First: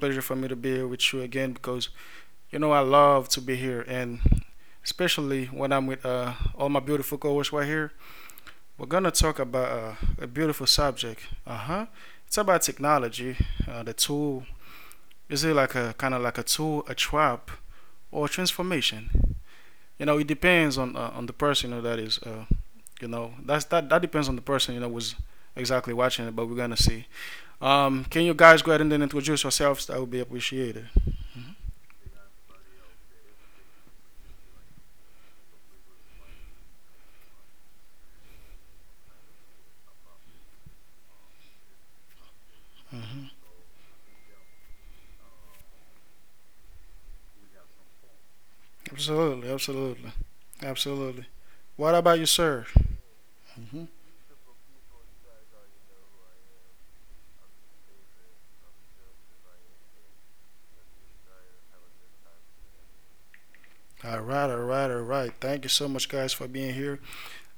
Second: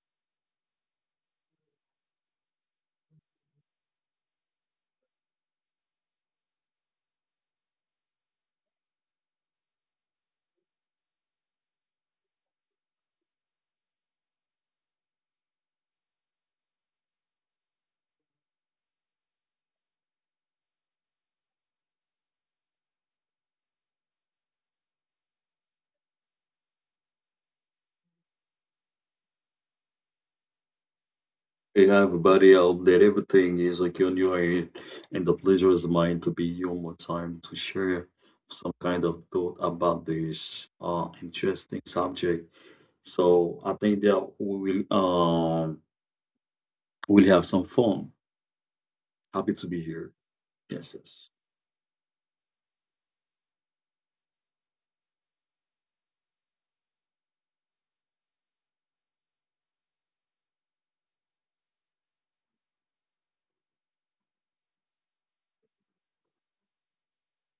pleasure for me to be here with you again because you know I love to be here, and especially when I'm with all my beautiful co-hosts right here. We're gonna talk about a beautiful subject. Uh huh. It's about technology, the tool. Is it like a kind of like a tool, a trap, or a transformation? You know, it depends on the person you know, that is. That depends on the person was exactly watching it, but we're gonna see. Can you guys go ahead and then introduce yourselves? That would be appreciated. Yeah, everybody out there, everything is like on your head, and the pleasure is mine to be here one more time to share some kind of thought about this interesting subject. Hmm. So I think that we will we'll have some fun. Absolutely, Happy to be absolutely, here. Yes, absolutely. yes. What about you, sir? Hmm. All right, all right, all right. Thank you so much, guys, for being here,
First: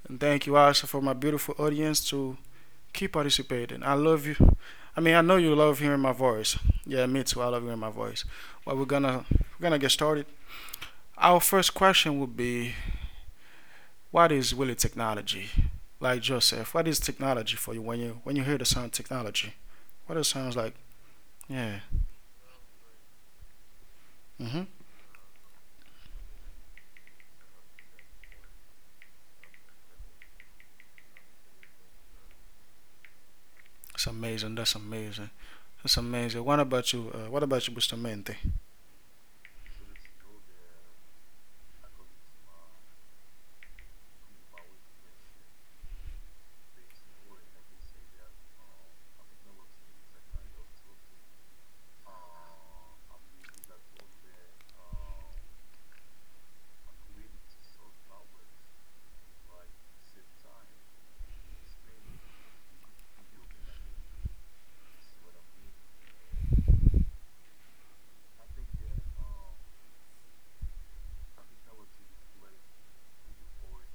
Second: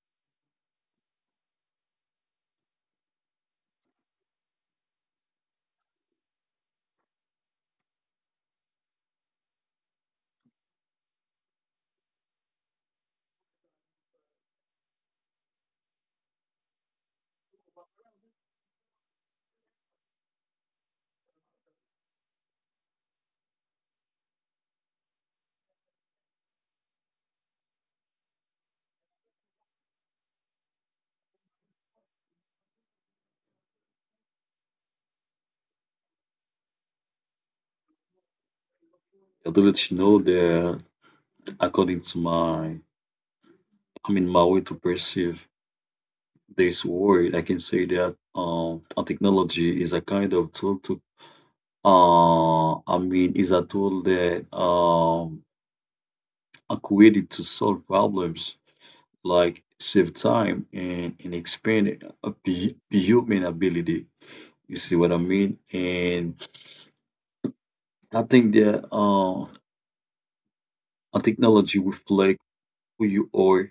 and thank you also for my beautiful audience to keep participating. I love you. I mean, I know you love hearing my voice. Yeah, me too. I love hearing my voice. But we're gonna get started. Our first question would be, what is really technology? Like Joseph, what is technology for you when you hear the sound technology? What it sounds like. Yeah. Mhm. It's amazing. That's amazing. That's amazing. What about you? What about you, Bustamante? I do let you know that according to my, my way to perceive this world, I can say that a technology is a kind of tool to, is a tool that are created to solve problems, like save time and expand human ability. You see what I mean? And I think that a technology reflect who you are,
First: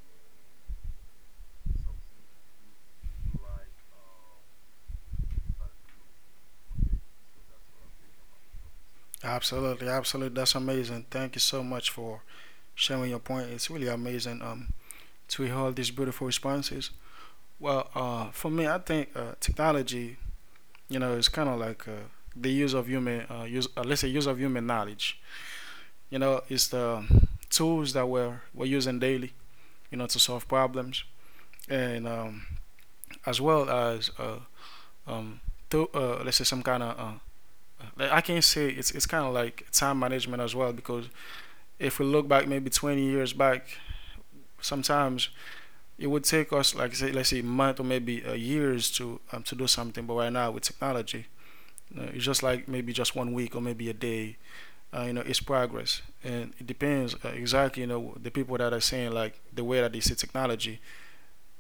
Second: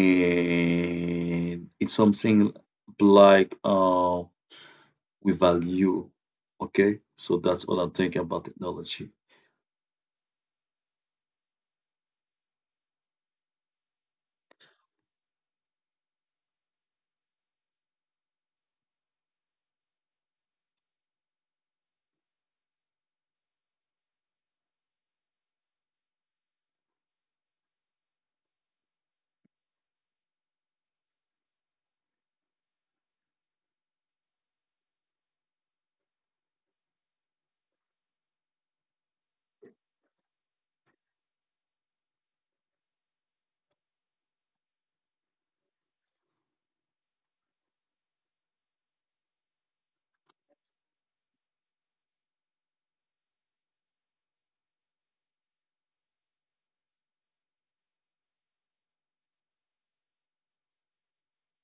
and it's something like we value. Okay, so that's what I think about technology. Absolutely. Absolutely. That's amazing. Thank you so much for sharing your point. It's really amazing. To hear all these beautiful responses. Well, for me, I think technology, you know, is kind of like the use of human, let's say, use of human knowledge. You know, it's the tools that we're using daily, you know, to solve problems, and as well as um, to, let's say some kind of like, I can say it's kind of like time management as well because if we look back maybe 20 years back, sometimes it would take us like say let's say month or maybe years to do something. But right now with technology, you know, it's just like maybe just 1 week or maybe a day. You know, it's progress, and it depends exactly. You know, the people that are saying like the way that they see technology,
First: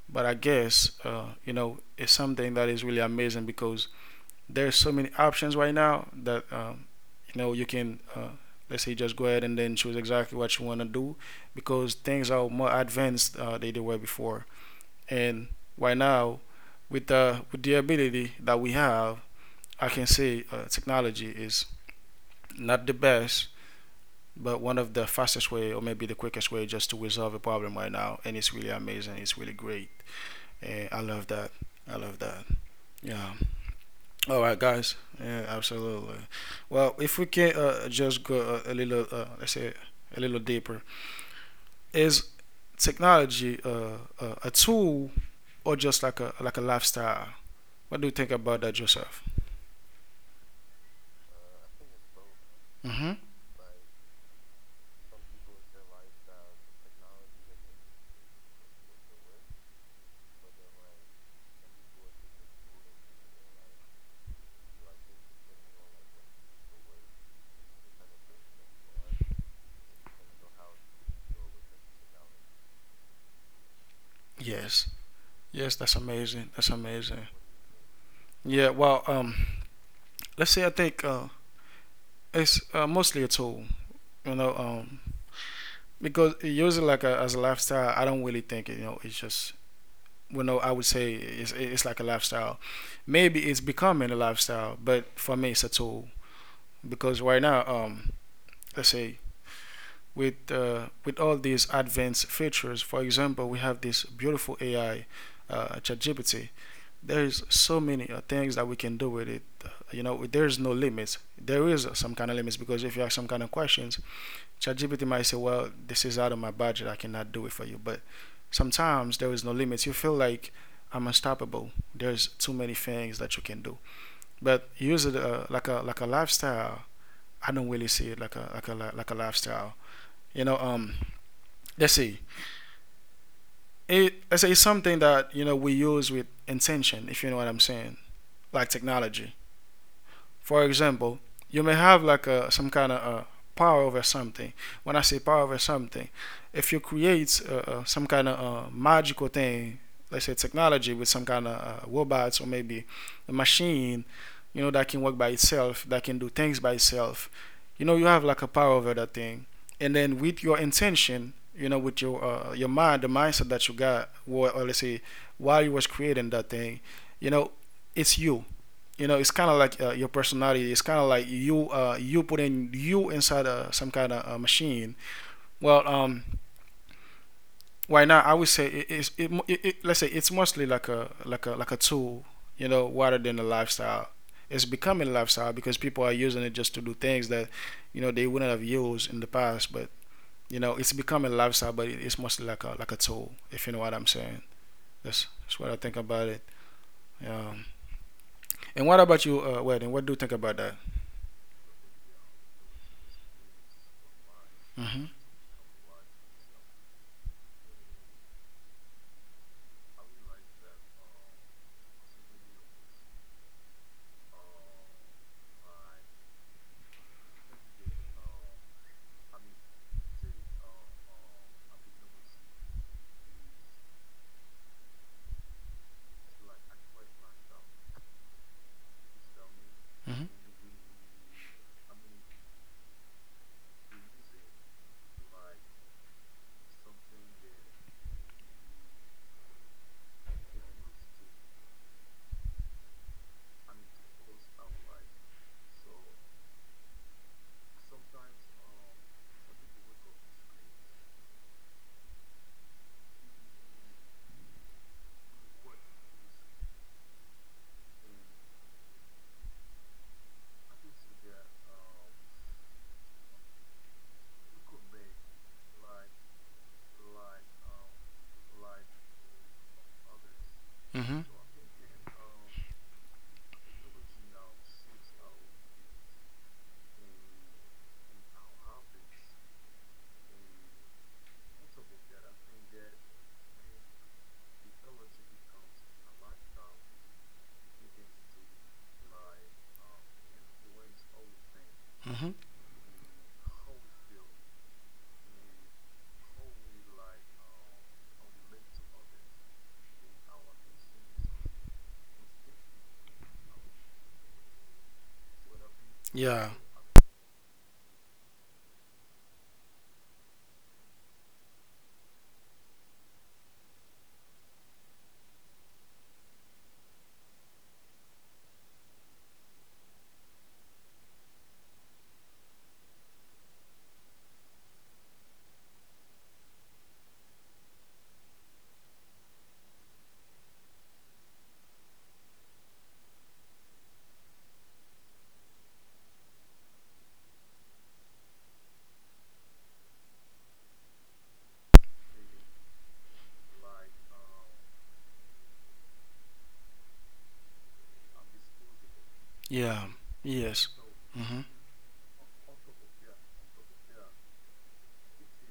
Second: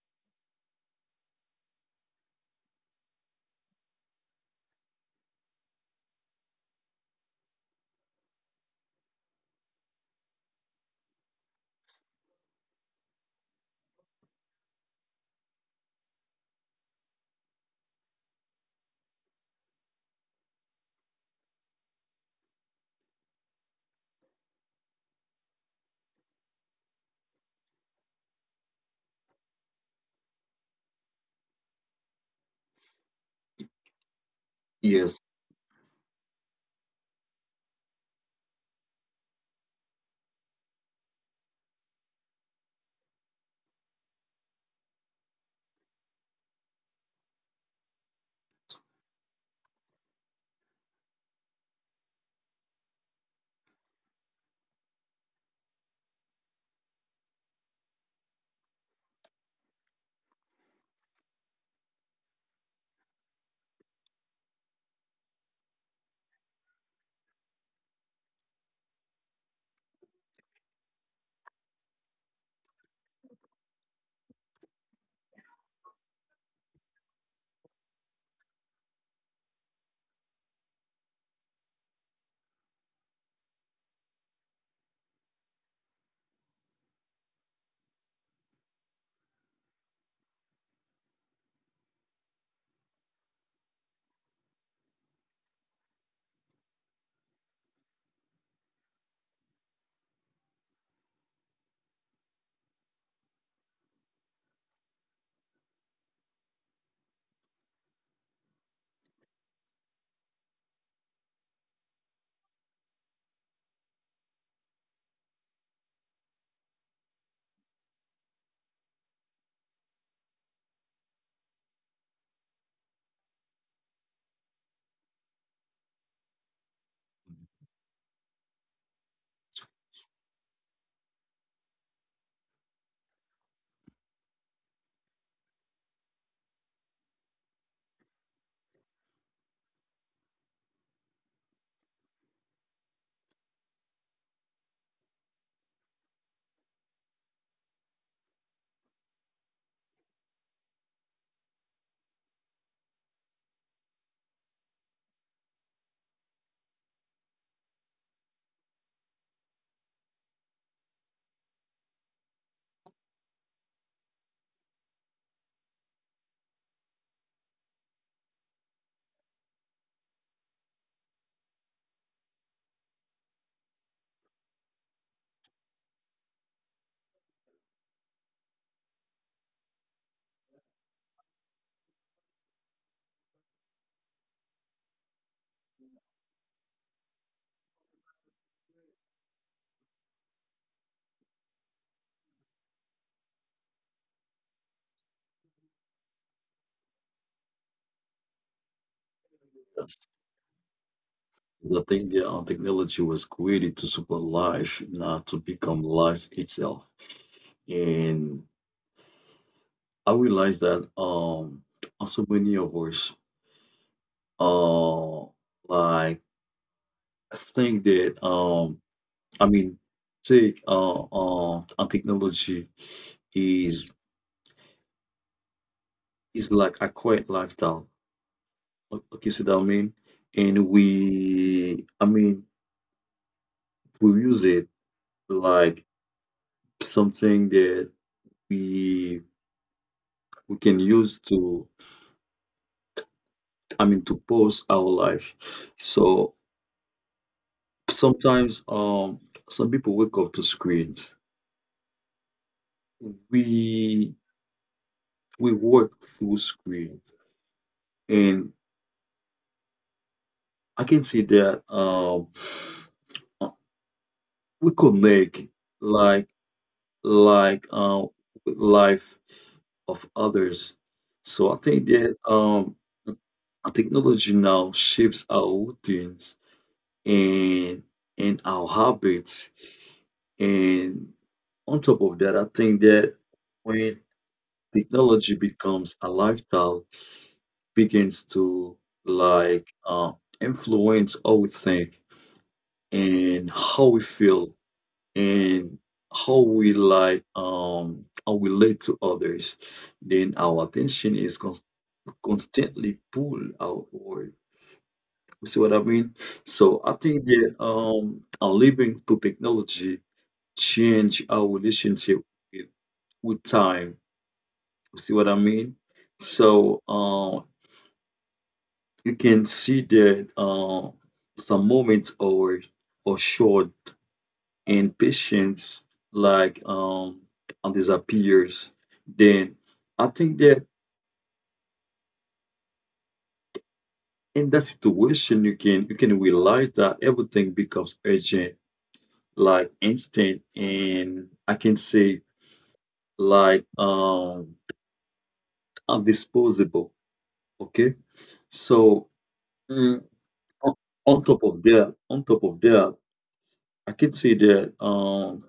but I guess you know it's something that is really amazing because there's so many options right now that you know you can let's say just go ahead and then choose exactly what you want to do because things are more advanced than they were before and right now with the ability that we have I can say technology is not the best but one of the fastest way or maybe the quickest way just to resolve a problem right now, and it's really amazing, it's really great, and I love that, I love that. Yeah. All right, guys. Yes. Yeah, absolutely. Well, if we can just go a little, let's say, a little deeper, is technology a tool or just like a lifestyle? What do you think about that yourself? Mm-hmm. Yes. Yes, that's amazing. That's amazing. Yeah. Well, let's say I think it's mostly a tool. You know, because using like a, as a lifestyle, I don't really think it, you know it's just well, no, I would say it's like a lifestyle. Maybe it's becoming a lifestyle, but for me, it's a tool because right now, let's say with all these advanced features, for example, we have this beautiful AI, ChatGPT. There's so many things that we can do with it. You know, there's no limits. There is some kind of limits because if you have some kind of questions, ChatGPT might say, "Well, this is out of my budget. I cannot do it for you." But sometimes there is no limits. You feel like I'm unstoppable. There's too many things that you can do. But use it like a lifestyle. I don't really see it like a lifestyle. You know, let's see. It let's say it's something that you know we use with intention. If you know what I'm saying, like technology. For example, you may have like a some kind of a power over something. When I say power over something, if you create some kind of magical thing, let's say technology with some kind of robots or maybe a machine, you know that can work by itself, that can do things by itself. You know you have like a power over that thing, and then with your intention, you know, with your mind, the mindset that you got, or let's say while you was creating that thing, you know, it's you, you know it's kind of like your personality, it's kind of like you you put in you inside a some kind of machine. Well, right now I would say it let's say it's mostly like a tool, you know, rather than a lifestyle. It's becoming a lifestyle because people are using it just to do things that you know they wouldn't have used in the past, but you know it's becoming a lifestyle but it's mostly like a tool if you know what I'm saying. That's what I think about it. um, and what about you Wed, what do you think about that? The idea of technology was created to support life, not to Hmm. become life itself. And I realized that also many of us uh like think that I mean take technology is is like a quiet lifestyle. Okay, see what I mean? Mmhmm. And we I mean we use it like something that we we can use to, I mean, to pause our life. So sometimes, some people wake up to screens. We we work through screens, and I can see that uh, we connect like like with life of others. So I Mmhmm. think that technology now shapes our routines and and our habits and on top of that, I think that when technology becomes a lifestyle, begins to like influence how we think Mhm. and how we feel and how we like how we relate to others, then our attention is constantly pulled outward. You see what I mean? So Yeah. I think that our living through technology change our relationship with, with time. See what I mean? So you can see that some moments are short and patience like and disappears. Then I think that in that situation you can realize that everything becomes urgent, like instant, and I can say like disposable. Okay, so Yeah. mm, Yes. on on top Mhm. of that, I can see that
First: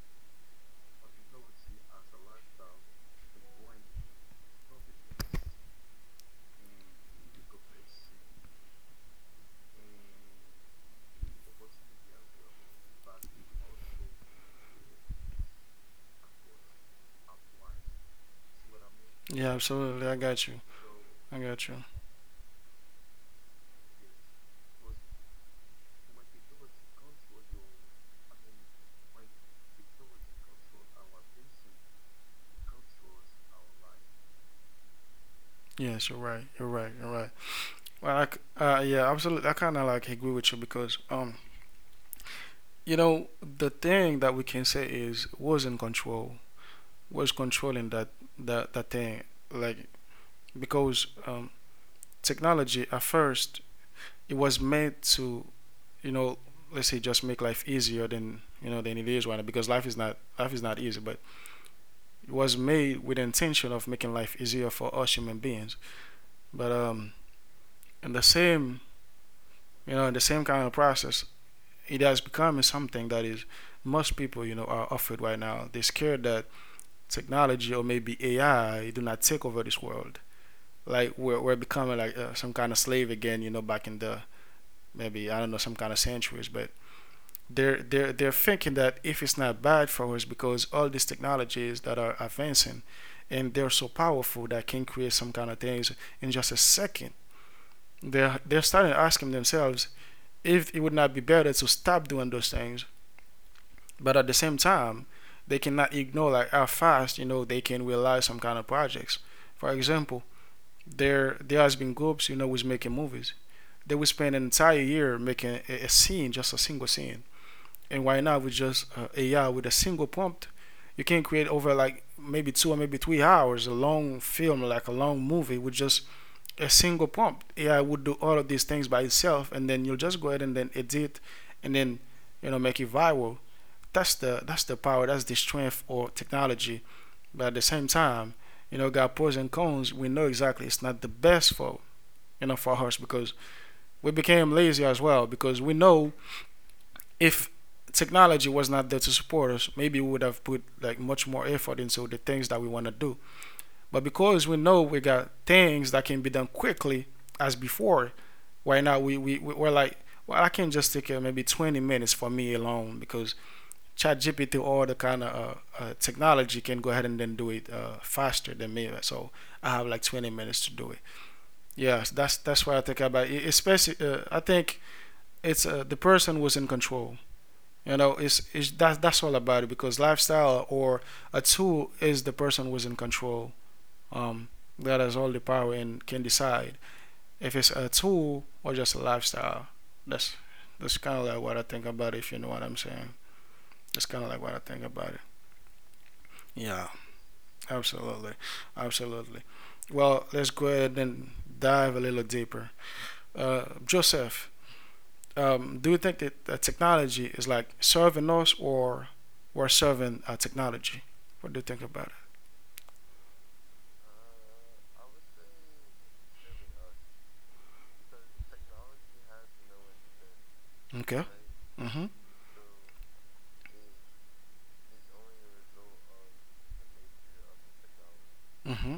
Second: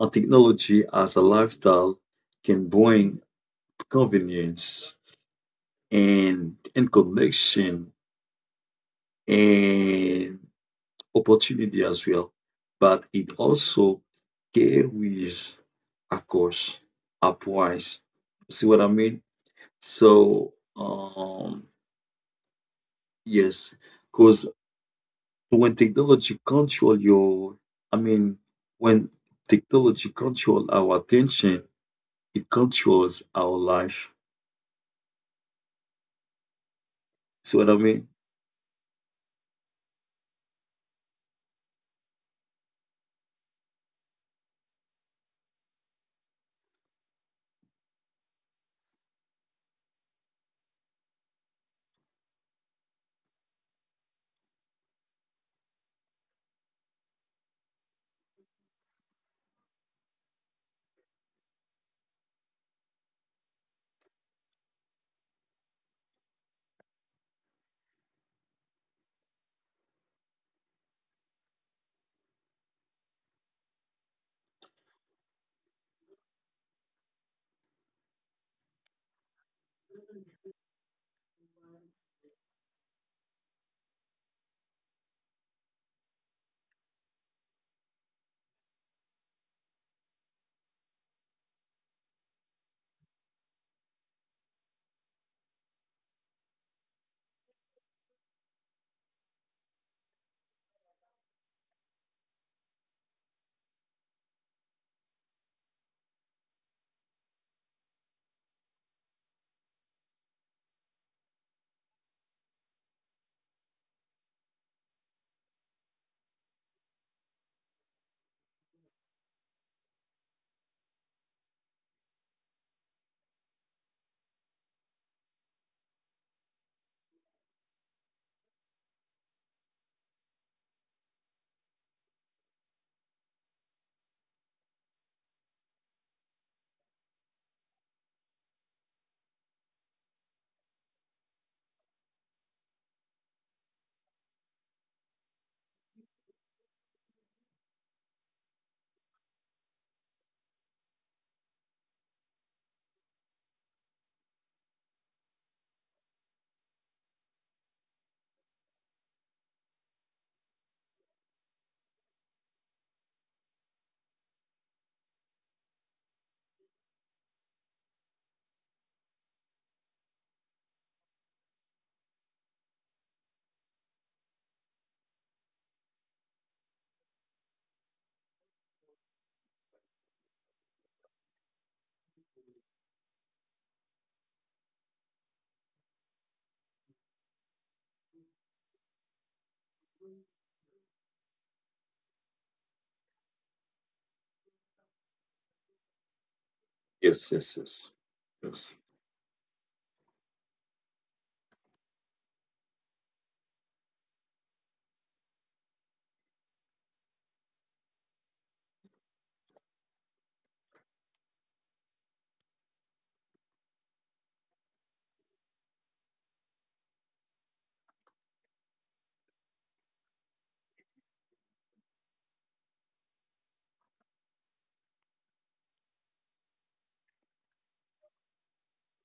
a technology as a lifestyle can bring convenience and connection and opportunity as well, but it also carries a cost, a price. See what I mean? Yeah, absolutely, I got you. So I got you. Yes, because when technology control your, I mean, when technology control our attention. It controls our life. Yes, you're right. You're right. You're right. See what I Well, mean? Yeah, absolutely. I kind of like agree with you because, you know, the thing that we can say is was in control, was controlling that thing, like because technology at first it was meant to, you know, let's say just make life easier than you know than it is right now because life is not easy, but it was made with the intention of making life easier for us human beings. But in the same you know, in the same kind of process, it has become something that is most people you know are afraid right now, they're scared that technology or maybe ai do not take over this world, like we're becoming like some kind of slave again you know back in the maybe I don't know some kind of centuries, but they're thinking that if it's not bad for us because all these technologies that are advancing and they're so powerful that can create some kind of things in just a second, they're starting asking themselves if it would not be better to stop doing those things. But at the same time, they cannot ignore like how fast you know they can realize some kind of projects. For example, there has been groups you know who's making movies. They will spend an entire year making a scene, just a single scene. And right now with just AI with a single prompt, you can create over like maybe two or maybe 3 hours a long film, like a long movie with just a single prompt. AI would do all of these things by itself, and then you'll just go ahead and then edit, and then you know make it viral. That's the that's the power, that's the strength of technology. But at the same time, you know, got pros and cons. We know exactly it's not the best for you know for us because we became lazy as well because we know if technology was not there to support us, maybe we would have put like much more effort into the things that we want to do. But because we know we got things that can be done quickly as before, right now we are like, well, I can just take maybe 20 minutes for me alone because ChatGPT or the kind of technology can go ahead and then do it faster than me. So I have like 20 minutes to do it. Yes, that's what I think about it. Especially, I think it's the person who's in control. You know, that's all about it because lifestyle or a tool is the person who's in control. Um, that has all the power and can decide if it's a tool or just a lifestyle. That's that's kind of like what I think about it. If you know what I'm saying, that's kind of like what I think about it. Yeah. Yes, yes, yes, Absolutely, yes. absolutely. Well, let's go ahead and dive a little deeper. Joseph, do you think that technology is like serving us, or we're serving technology? What do you think about it? Okay. Mm-hmm. Mm-hmm.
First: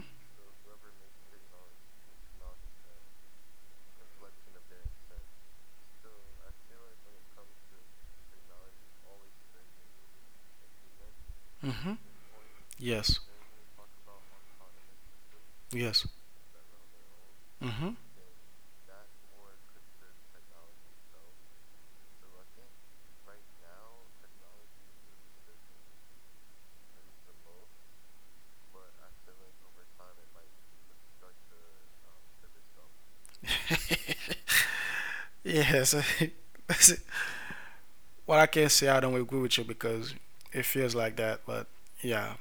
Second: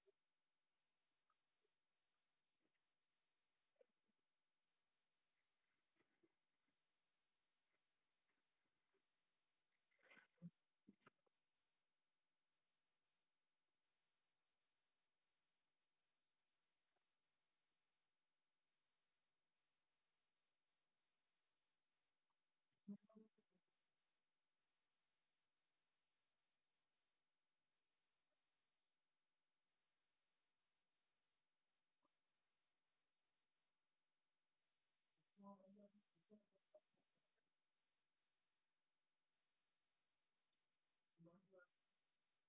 Mm-hmm. Yes. Yes. Mm-hmm. Yes. What I can not say, I don't agree with you because it feels like that. But yeah.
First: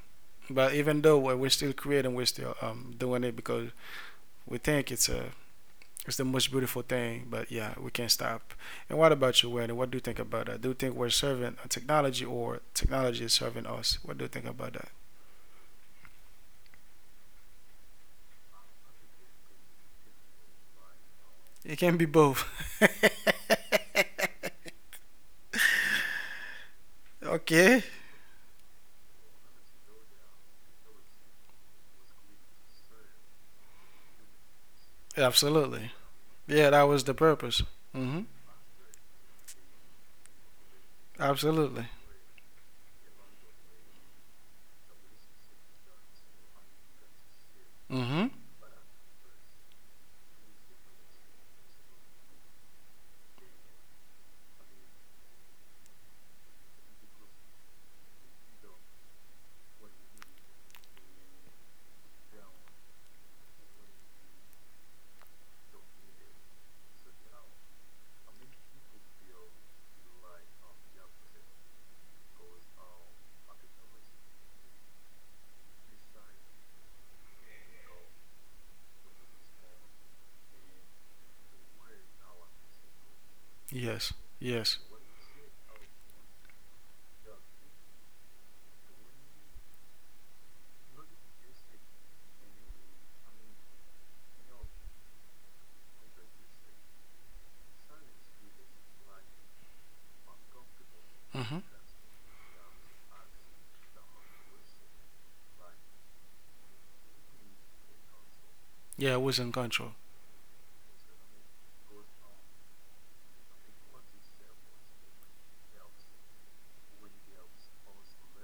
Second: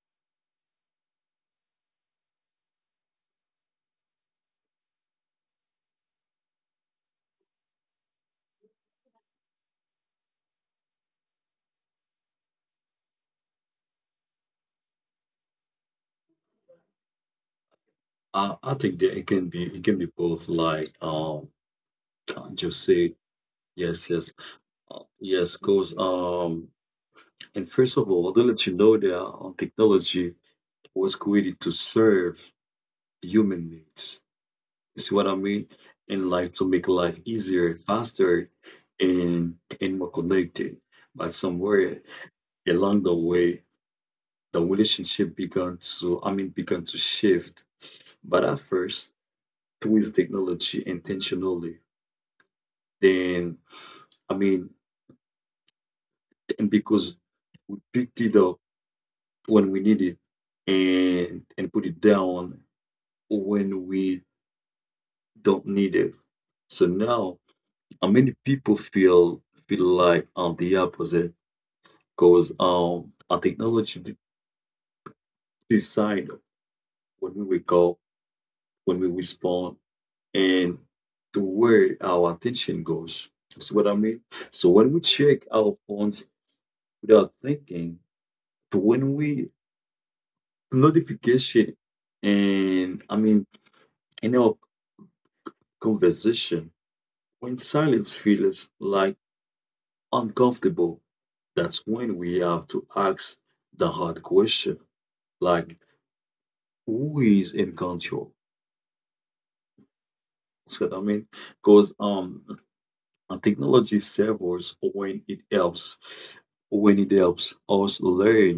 But even though we're still creating, we're still doing it because we think it's a it's the most beautiful thing, but yeah, we can't stop. And what about you, Wendy? What do you think about that? Do you think we're serving a technology or technology is serving us? What do you think about that? I think that it can be both like It can be both. just say yes yes yes. Because Okay. and first of all to let you know that technology was created to serve human needs. You see what I Absolutely. mean, and Yeah, that like to was the make life purpose. easier, Mm-hmm. faster and and more connected, but Absolutely. somewhere along the way the relationship began to, I mean, began to shift. Mm-hmm. But at first, towards technology intentionally. Then, I mean, and because picked it up when we need it and put it down when we don't need it. So now, many people feel feel like the opposite because our technology decide when we wake up, when we respond, and to where our attention goes. You see what I mean? Yes. So when Yes. we check our phones without thinking, to when we notification and I mean in our conversation, when silence feels like uncomfortable, Mm-hmm. that's when we have to ask the hard question, like who is in control? Yeah, it was in control. See what I mean? Because technology serves us when it helps us learn,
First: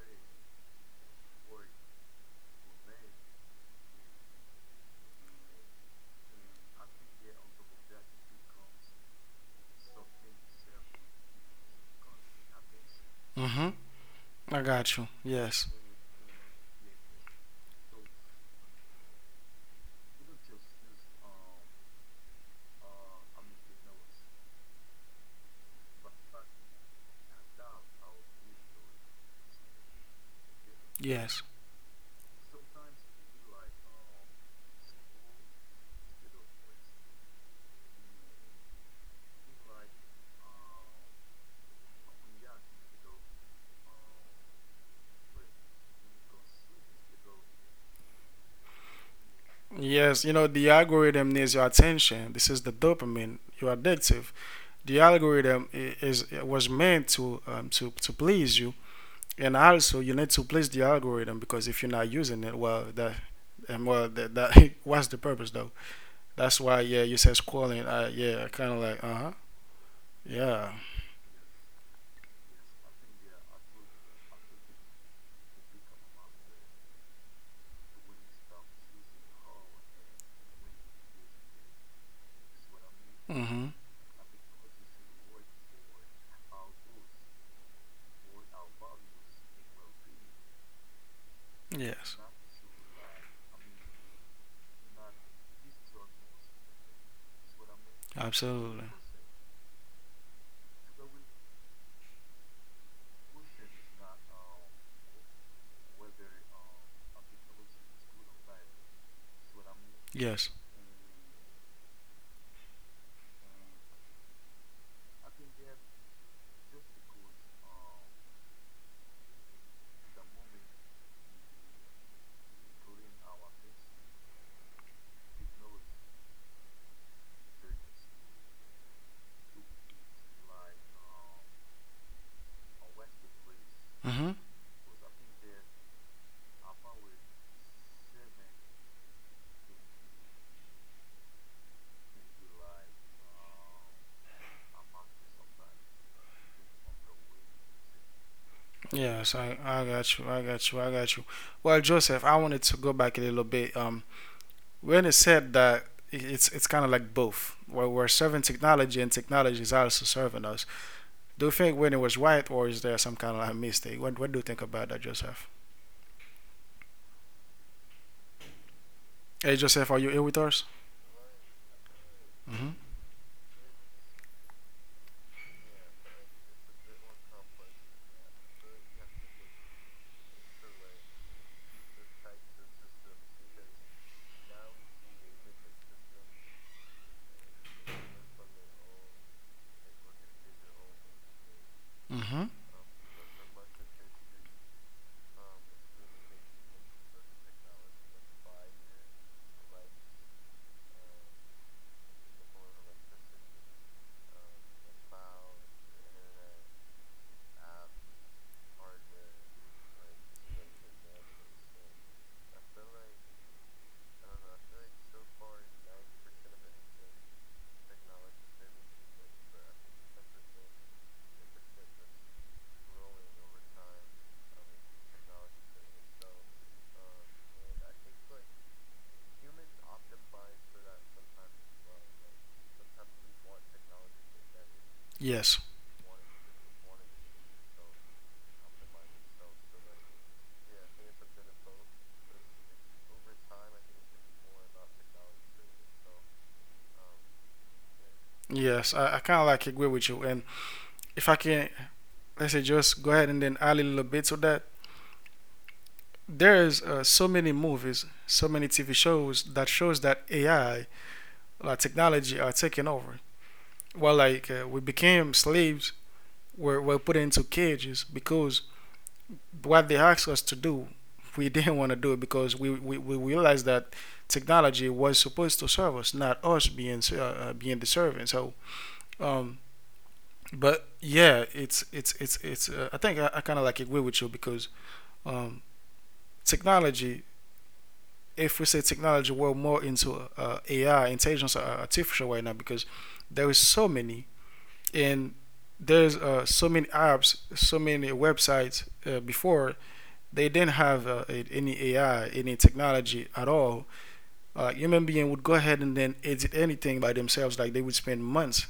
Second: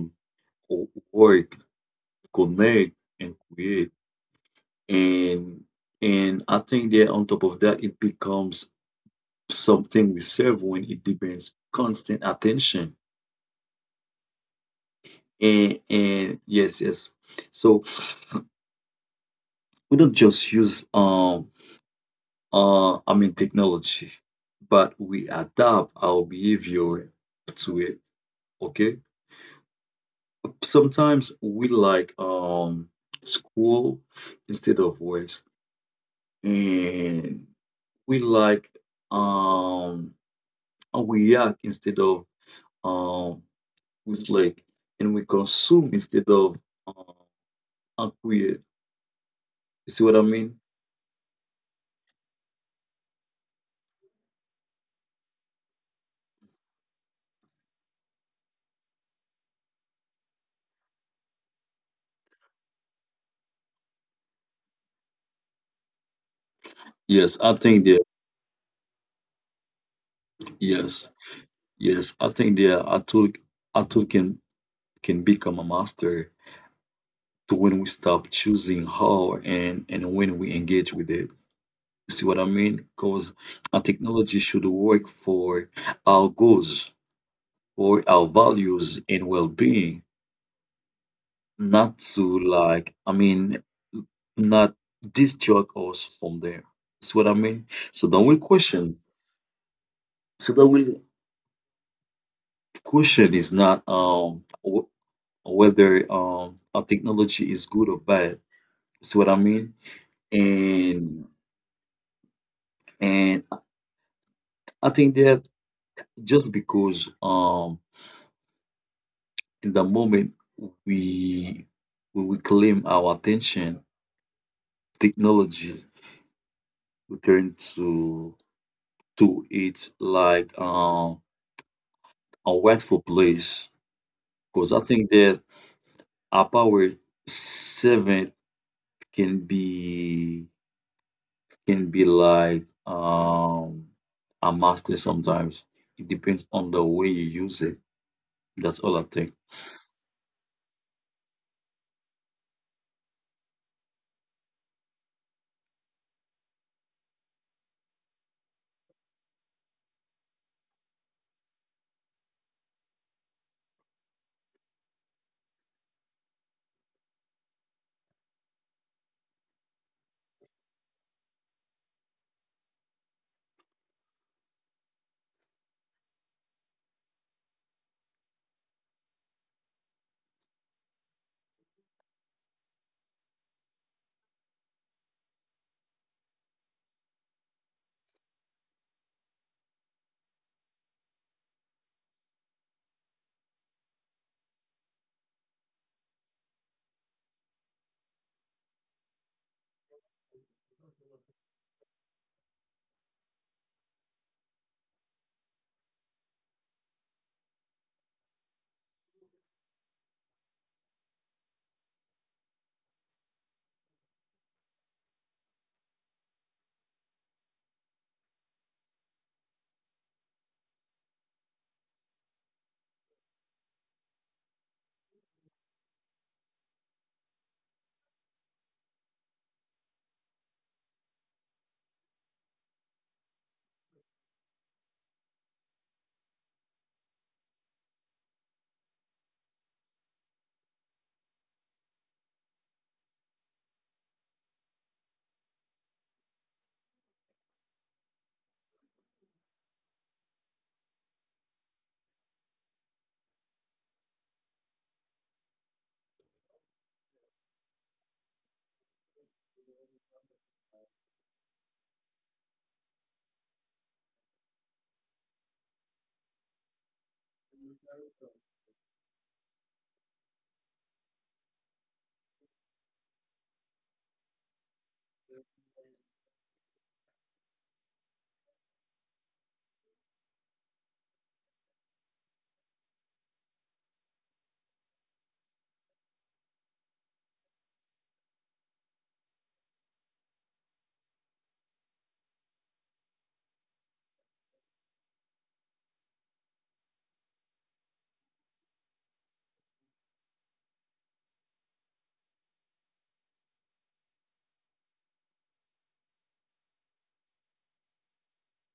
or work, connect, and create. And and I think that on top of that, it becomes something we serve when it demands constant attention. Mm-hmm. I got you. Yes. And yes, yes. So we don't just use technology, but we adapt our behavior to it. Okay. Yes. Sometimes we like school instead of rest, and we like um and we react instead of um with like, and we consume instead of um and create. Yes, you know, You see the what I mean? algorithm needs your attention. This is the dopamine, your addictive. The algorithm I- is was meant to please you, and also you need to please the algorithm because if you're not using it, well, that and well, that, that what's the purpose though? That's why, yeah, you said Yes, scrolling. I think that Yeah, kind of like, uh huh, yeah, yes, yes, I think that a tool can become a master to when we stop choosing how and when we engage with it. You see what I mean? Because mm-hmm, a technology should work for our goals or our values and well-being, yes. not to like, I mean, not distract us from there. See what I mean? So the real Absolutely. question, so the real question is not whether a technology is good or bad. See what I mean? Yes. And and I think that just because in the moment we we reclaim our attention, technology return to it like a rightful place. Mm-hmm. Because I think that our power seven can be can be like a master sometimes. It depends on the way you use it. That's all I Yes, think. I got you. I got you. I got you. Well, Joseph, I wanted to go back a little bit when it said that it's kind of like both, where we're serving technology, and technology is also serving us. Do you think when it was right, or is there some kind of like mistake? What do you think about that, Joseph? Hey, Joseph, are you here with us? Mm-hmm. Mm-hmm. Yes. Yes, I kind of like agree with you. And if I can, let's say, just go ahead and then add a little bit to that. There's so many movies, so many TV shows that AI, like technology, are taking over. Well, like we became slaves, were put into cages because what they asked us to do, we didn't want to do it because we realized that technology was supposed to serve us, not us being being the servant. So, um, but yeah, it's it's. I think I kind of like agree with you because um, technology. If we say technology, we're more into AI, intelligence, artificial right now because there is so many. And there's so many apps, so many websites before they didn't have any AI, any technology at all. Human being would go ahead and then edit anything by themselves, like they would spend months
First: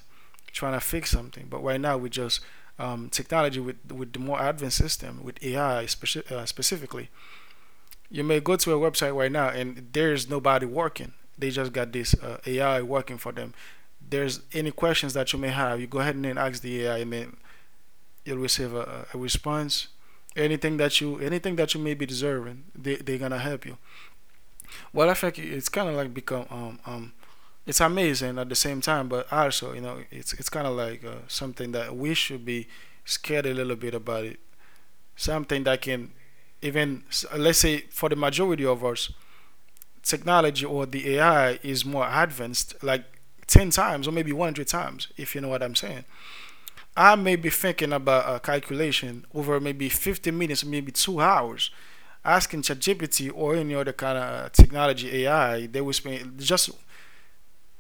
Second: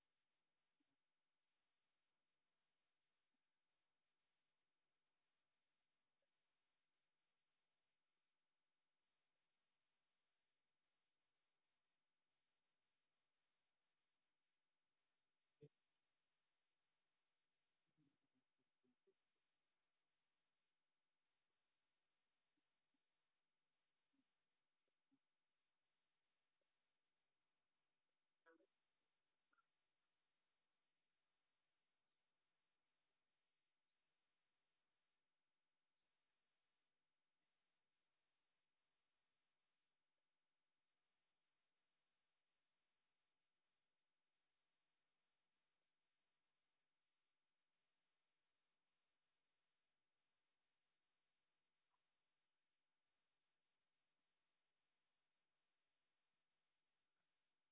trying to fix something. But right now, we just technology with the more advanced system with AI specifically, you may go to a website right now and there's nobody working. They just got this AI working for them. There's any questions that you may have, you go ahead and then ask the AI and then you'll receive a response anything that you may be deserving. They, they're gonna help you. Well, I think it's kind of like become it's amazing at the same time, but also, you know, it's kind of like something that we should be scared a little bit about it. Something that can even, let's say, for the majority of us, technology or the AI is more advanced like 10 times or maybe 100 times, if you know what I'm saying. I may be thinking about a calculation over maybe 50 minutes, maybe 2 hours, asking ChatGPT or any other kind of technology AI. They will spend just,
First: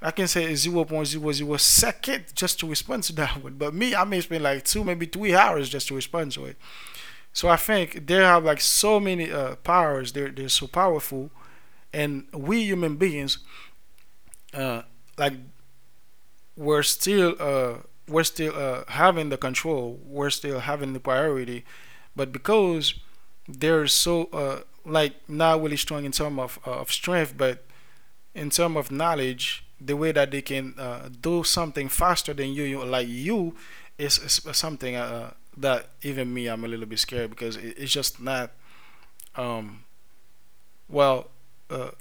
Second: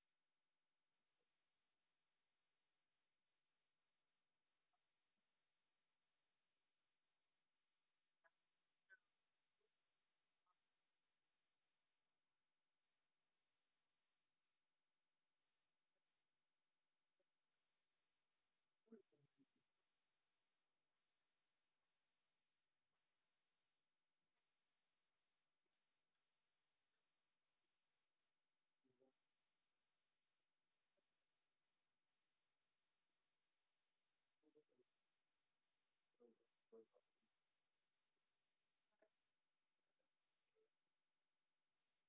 I can say, 0.00 point zero zero second just to respond to that one. But me, I may spend like 2, maybe 3 hours just to respond to it. So I think they have like so many powers. They're so powerful, and we human beings, uh, like we're still uh, we're still having the control. We're still having the priority. But because they're so like not really strong in terms of strength, but in terms of knowledge, the way that they can do something faster than you, is something that even me, I'm a little bit scared because it's just not. Um, well, uh,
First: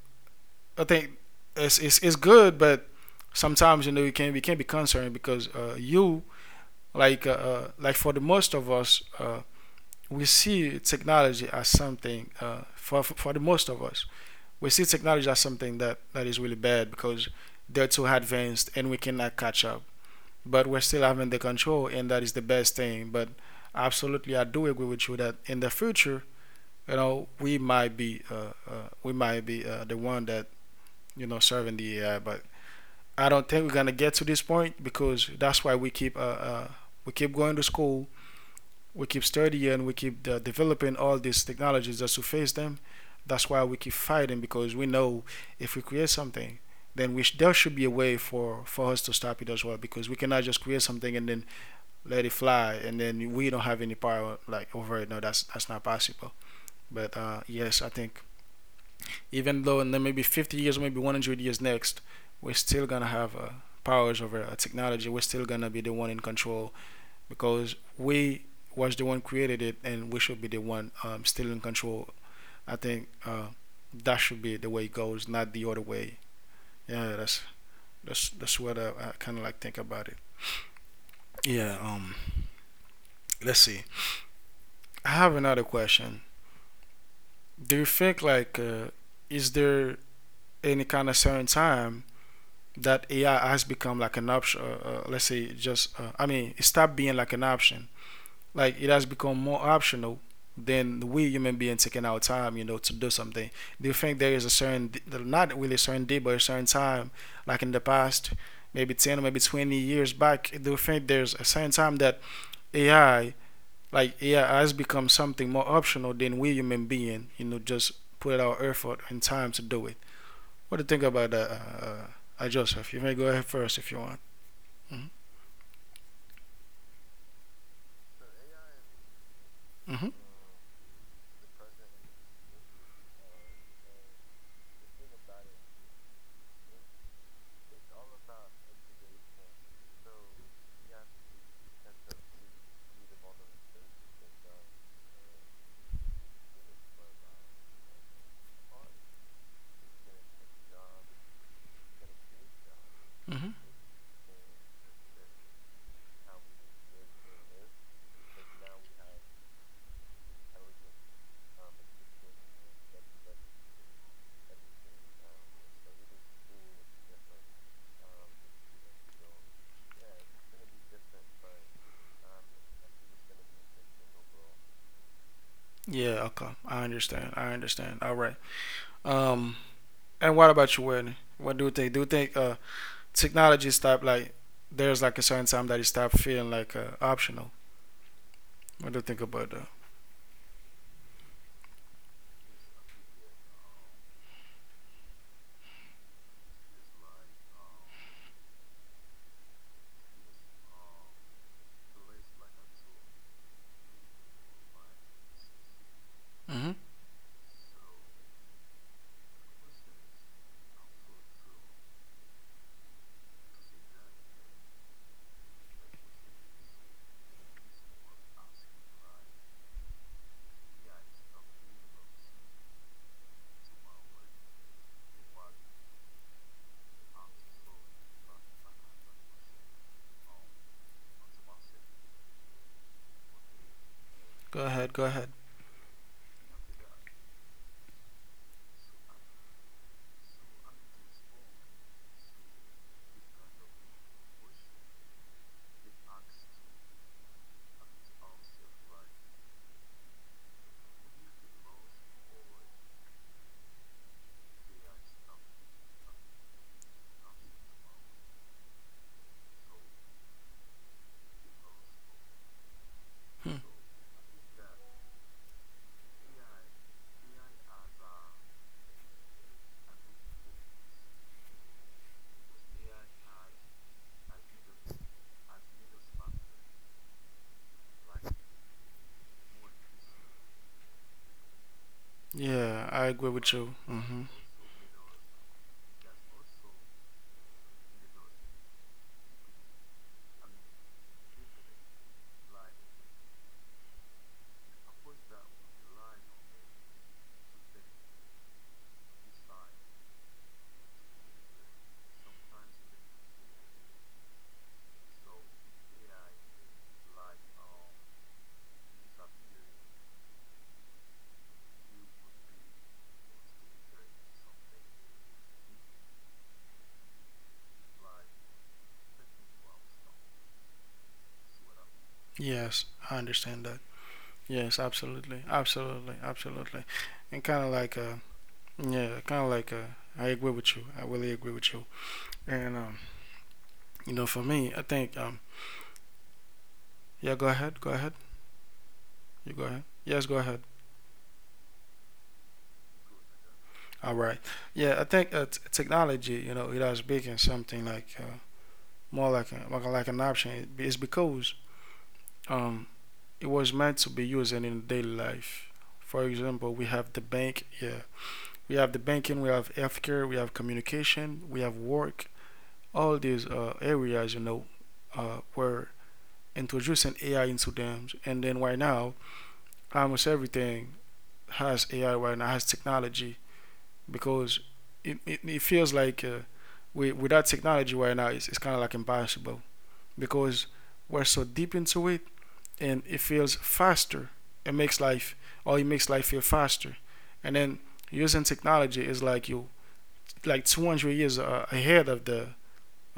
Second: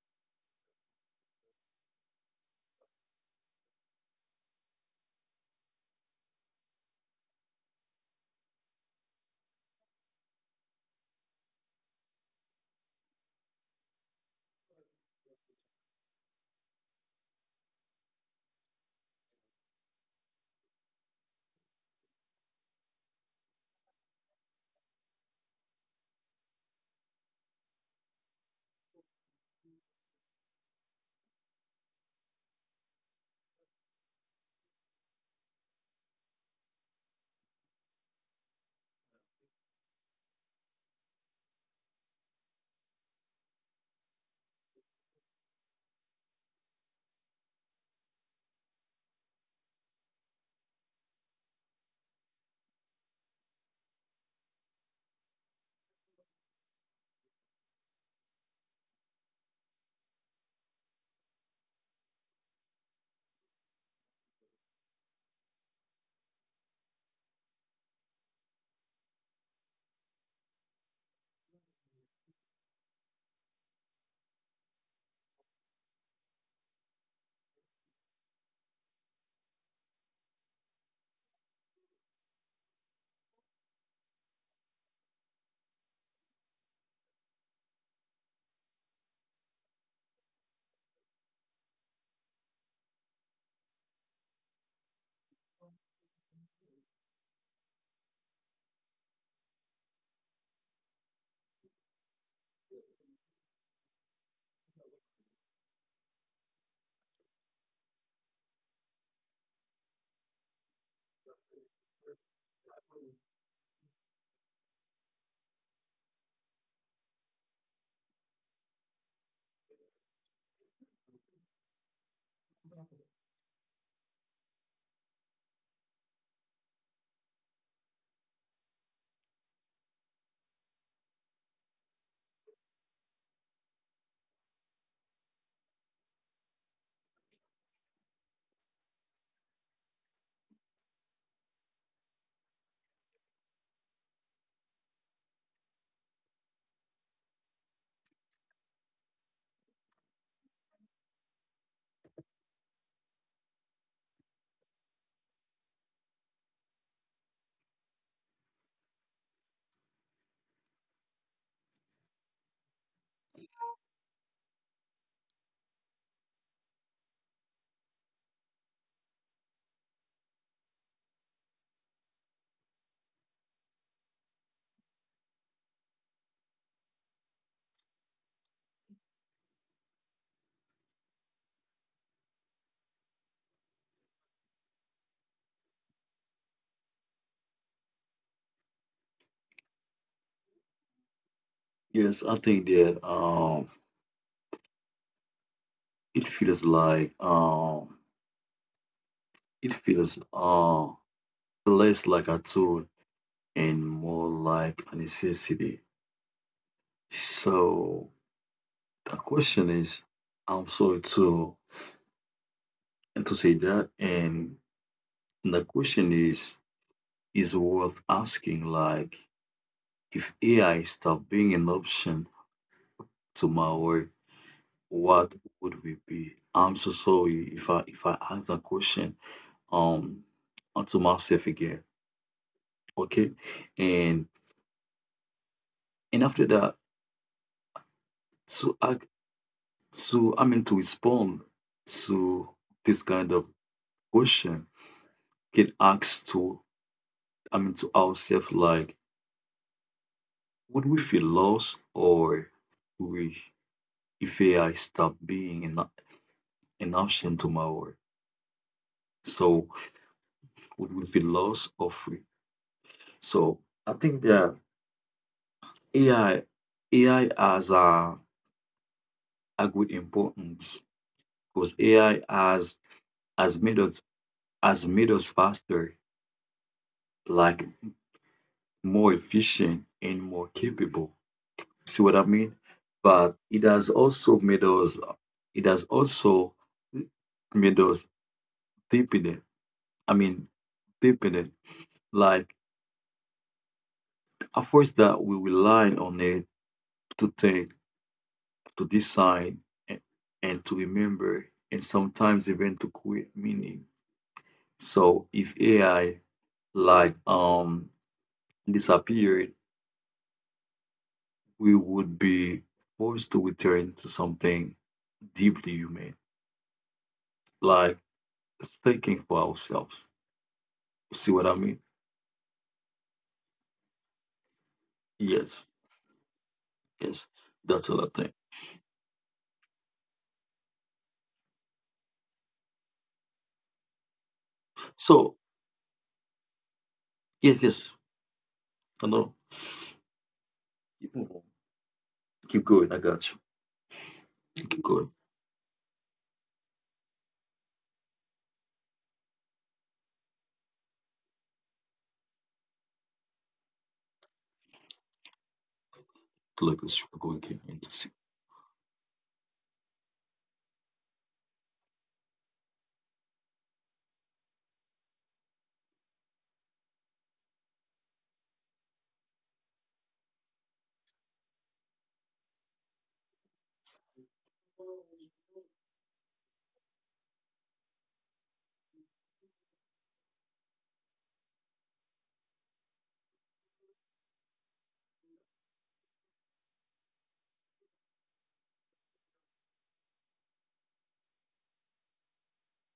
I think it's, it's good, but sometimes you know you can we can be concerned because you like for the most of us, we see technology as something for the most of us we see technology as something that is really bad because they're too advanced and we cannot catch up. But we're still having the control and that is the best thing. But absolutely, I do agree with you that in the future, you know, we might be the one that, you know, serving the AI. But I don't think we're gonna get to this point because that's why uh, we keep going to school, we keep studying, we keep developing all these technologies that surface them. That's why we keep fighting because we know if we create something, then there should be a way for us to stop it as well, because we cannot just create something and then let it fly and then we don't have any power like over it. No, that's not possible. But yes, I think even though in the maybe 50 years, maybe 100 years next, we're still gonna have powers over technology. We're still gonna be the one in control because we was the one created it, and we should be the one still in control. I think that should be the way it goes, not the other way. Yeah, that's what I kind of like think about it. Yeah. Let's see. I have another question. Do you think like is there any kind of certain time that AI has become like an option? Let's say just I mean, it stopped being like an option. Like it has become more optional than we human beings taking our time, you know, to do something. Do you think there is a certain, not really a certain day, but a certain time, like in the past, maybe 10 or maybe 20 years back, do you think there's a certain time that AI, like AI has become something more optional than we human being, you know, just put our effort and time to do it? What do you think about that, Joseph? You may go ahead first if you want. Hmm. Hmm. Hmm. Yeah, okay. I understand. I understand. All right. Um. And what about you, Wendy? What do you think? Do you think technology stop like there's like a certain time that it stop feeling like optional? What do you think about that? Yes, I think that it feels like it feels less like a tool and more like a necessity. Mm-hmm. So the question is, I'm sorry to and to say that, and the question is worth asking. Like, if AI stopped being an option tomorrow, what would we be? I'm so sorry if I ask that question um to myself again. Okay, and Go ahead, go ahead. and after that to ask. So, I mean, to respond to this kind of question, can ask to, I mean, to ourselves, like, would we feel lost or we, if AI stop being an option tomorrow? So, would we feel lost or free? Hmm. So, I think that AI, AI has a great importance because has made us, has made us faster, like more efficient and more capable. See what I Yeah, mean? I agree with But you. it has Mm-hmm. also made us, it has also made us deepen it. I mean, deepen it. Like, at first, that we rely on it to think, to decide, and, and to remember, and sometimes even to create meaning. So, if AI, like, disappeared, we would be forced to return to something deeply human, like thinking for ourselves. See what I mean? Yes, I understand that. Yes, absolutely, Yes, absolutely, absolutely, yes, and kind of like that's what I think. yeah, kind of like I agree with you. I really agree with you. And you know, for me, I think So, yeah, yes, go yes, ahead, I know. you go ahead. Yes, go ahead. Keep moving. Keep going. I got you. All right. You Yeah, keep I going. think technology, you know, it has become something like more like like an option. It's because um, it was meant to be used in daily life. For example, we Look, have let's the try to go bank. again. And Yeah, Just we have the banking. We have healthcare. We have communication. We have work. All these areas, you know, were introducing AI into them. And then right now, almost everything has AI right now, has technology. Because it feels like with that technology right now, it's kind of like impossible because we're so deep into it and it feels faster. It makes life feel faster. And then using technology is like 200 years ahead of the,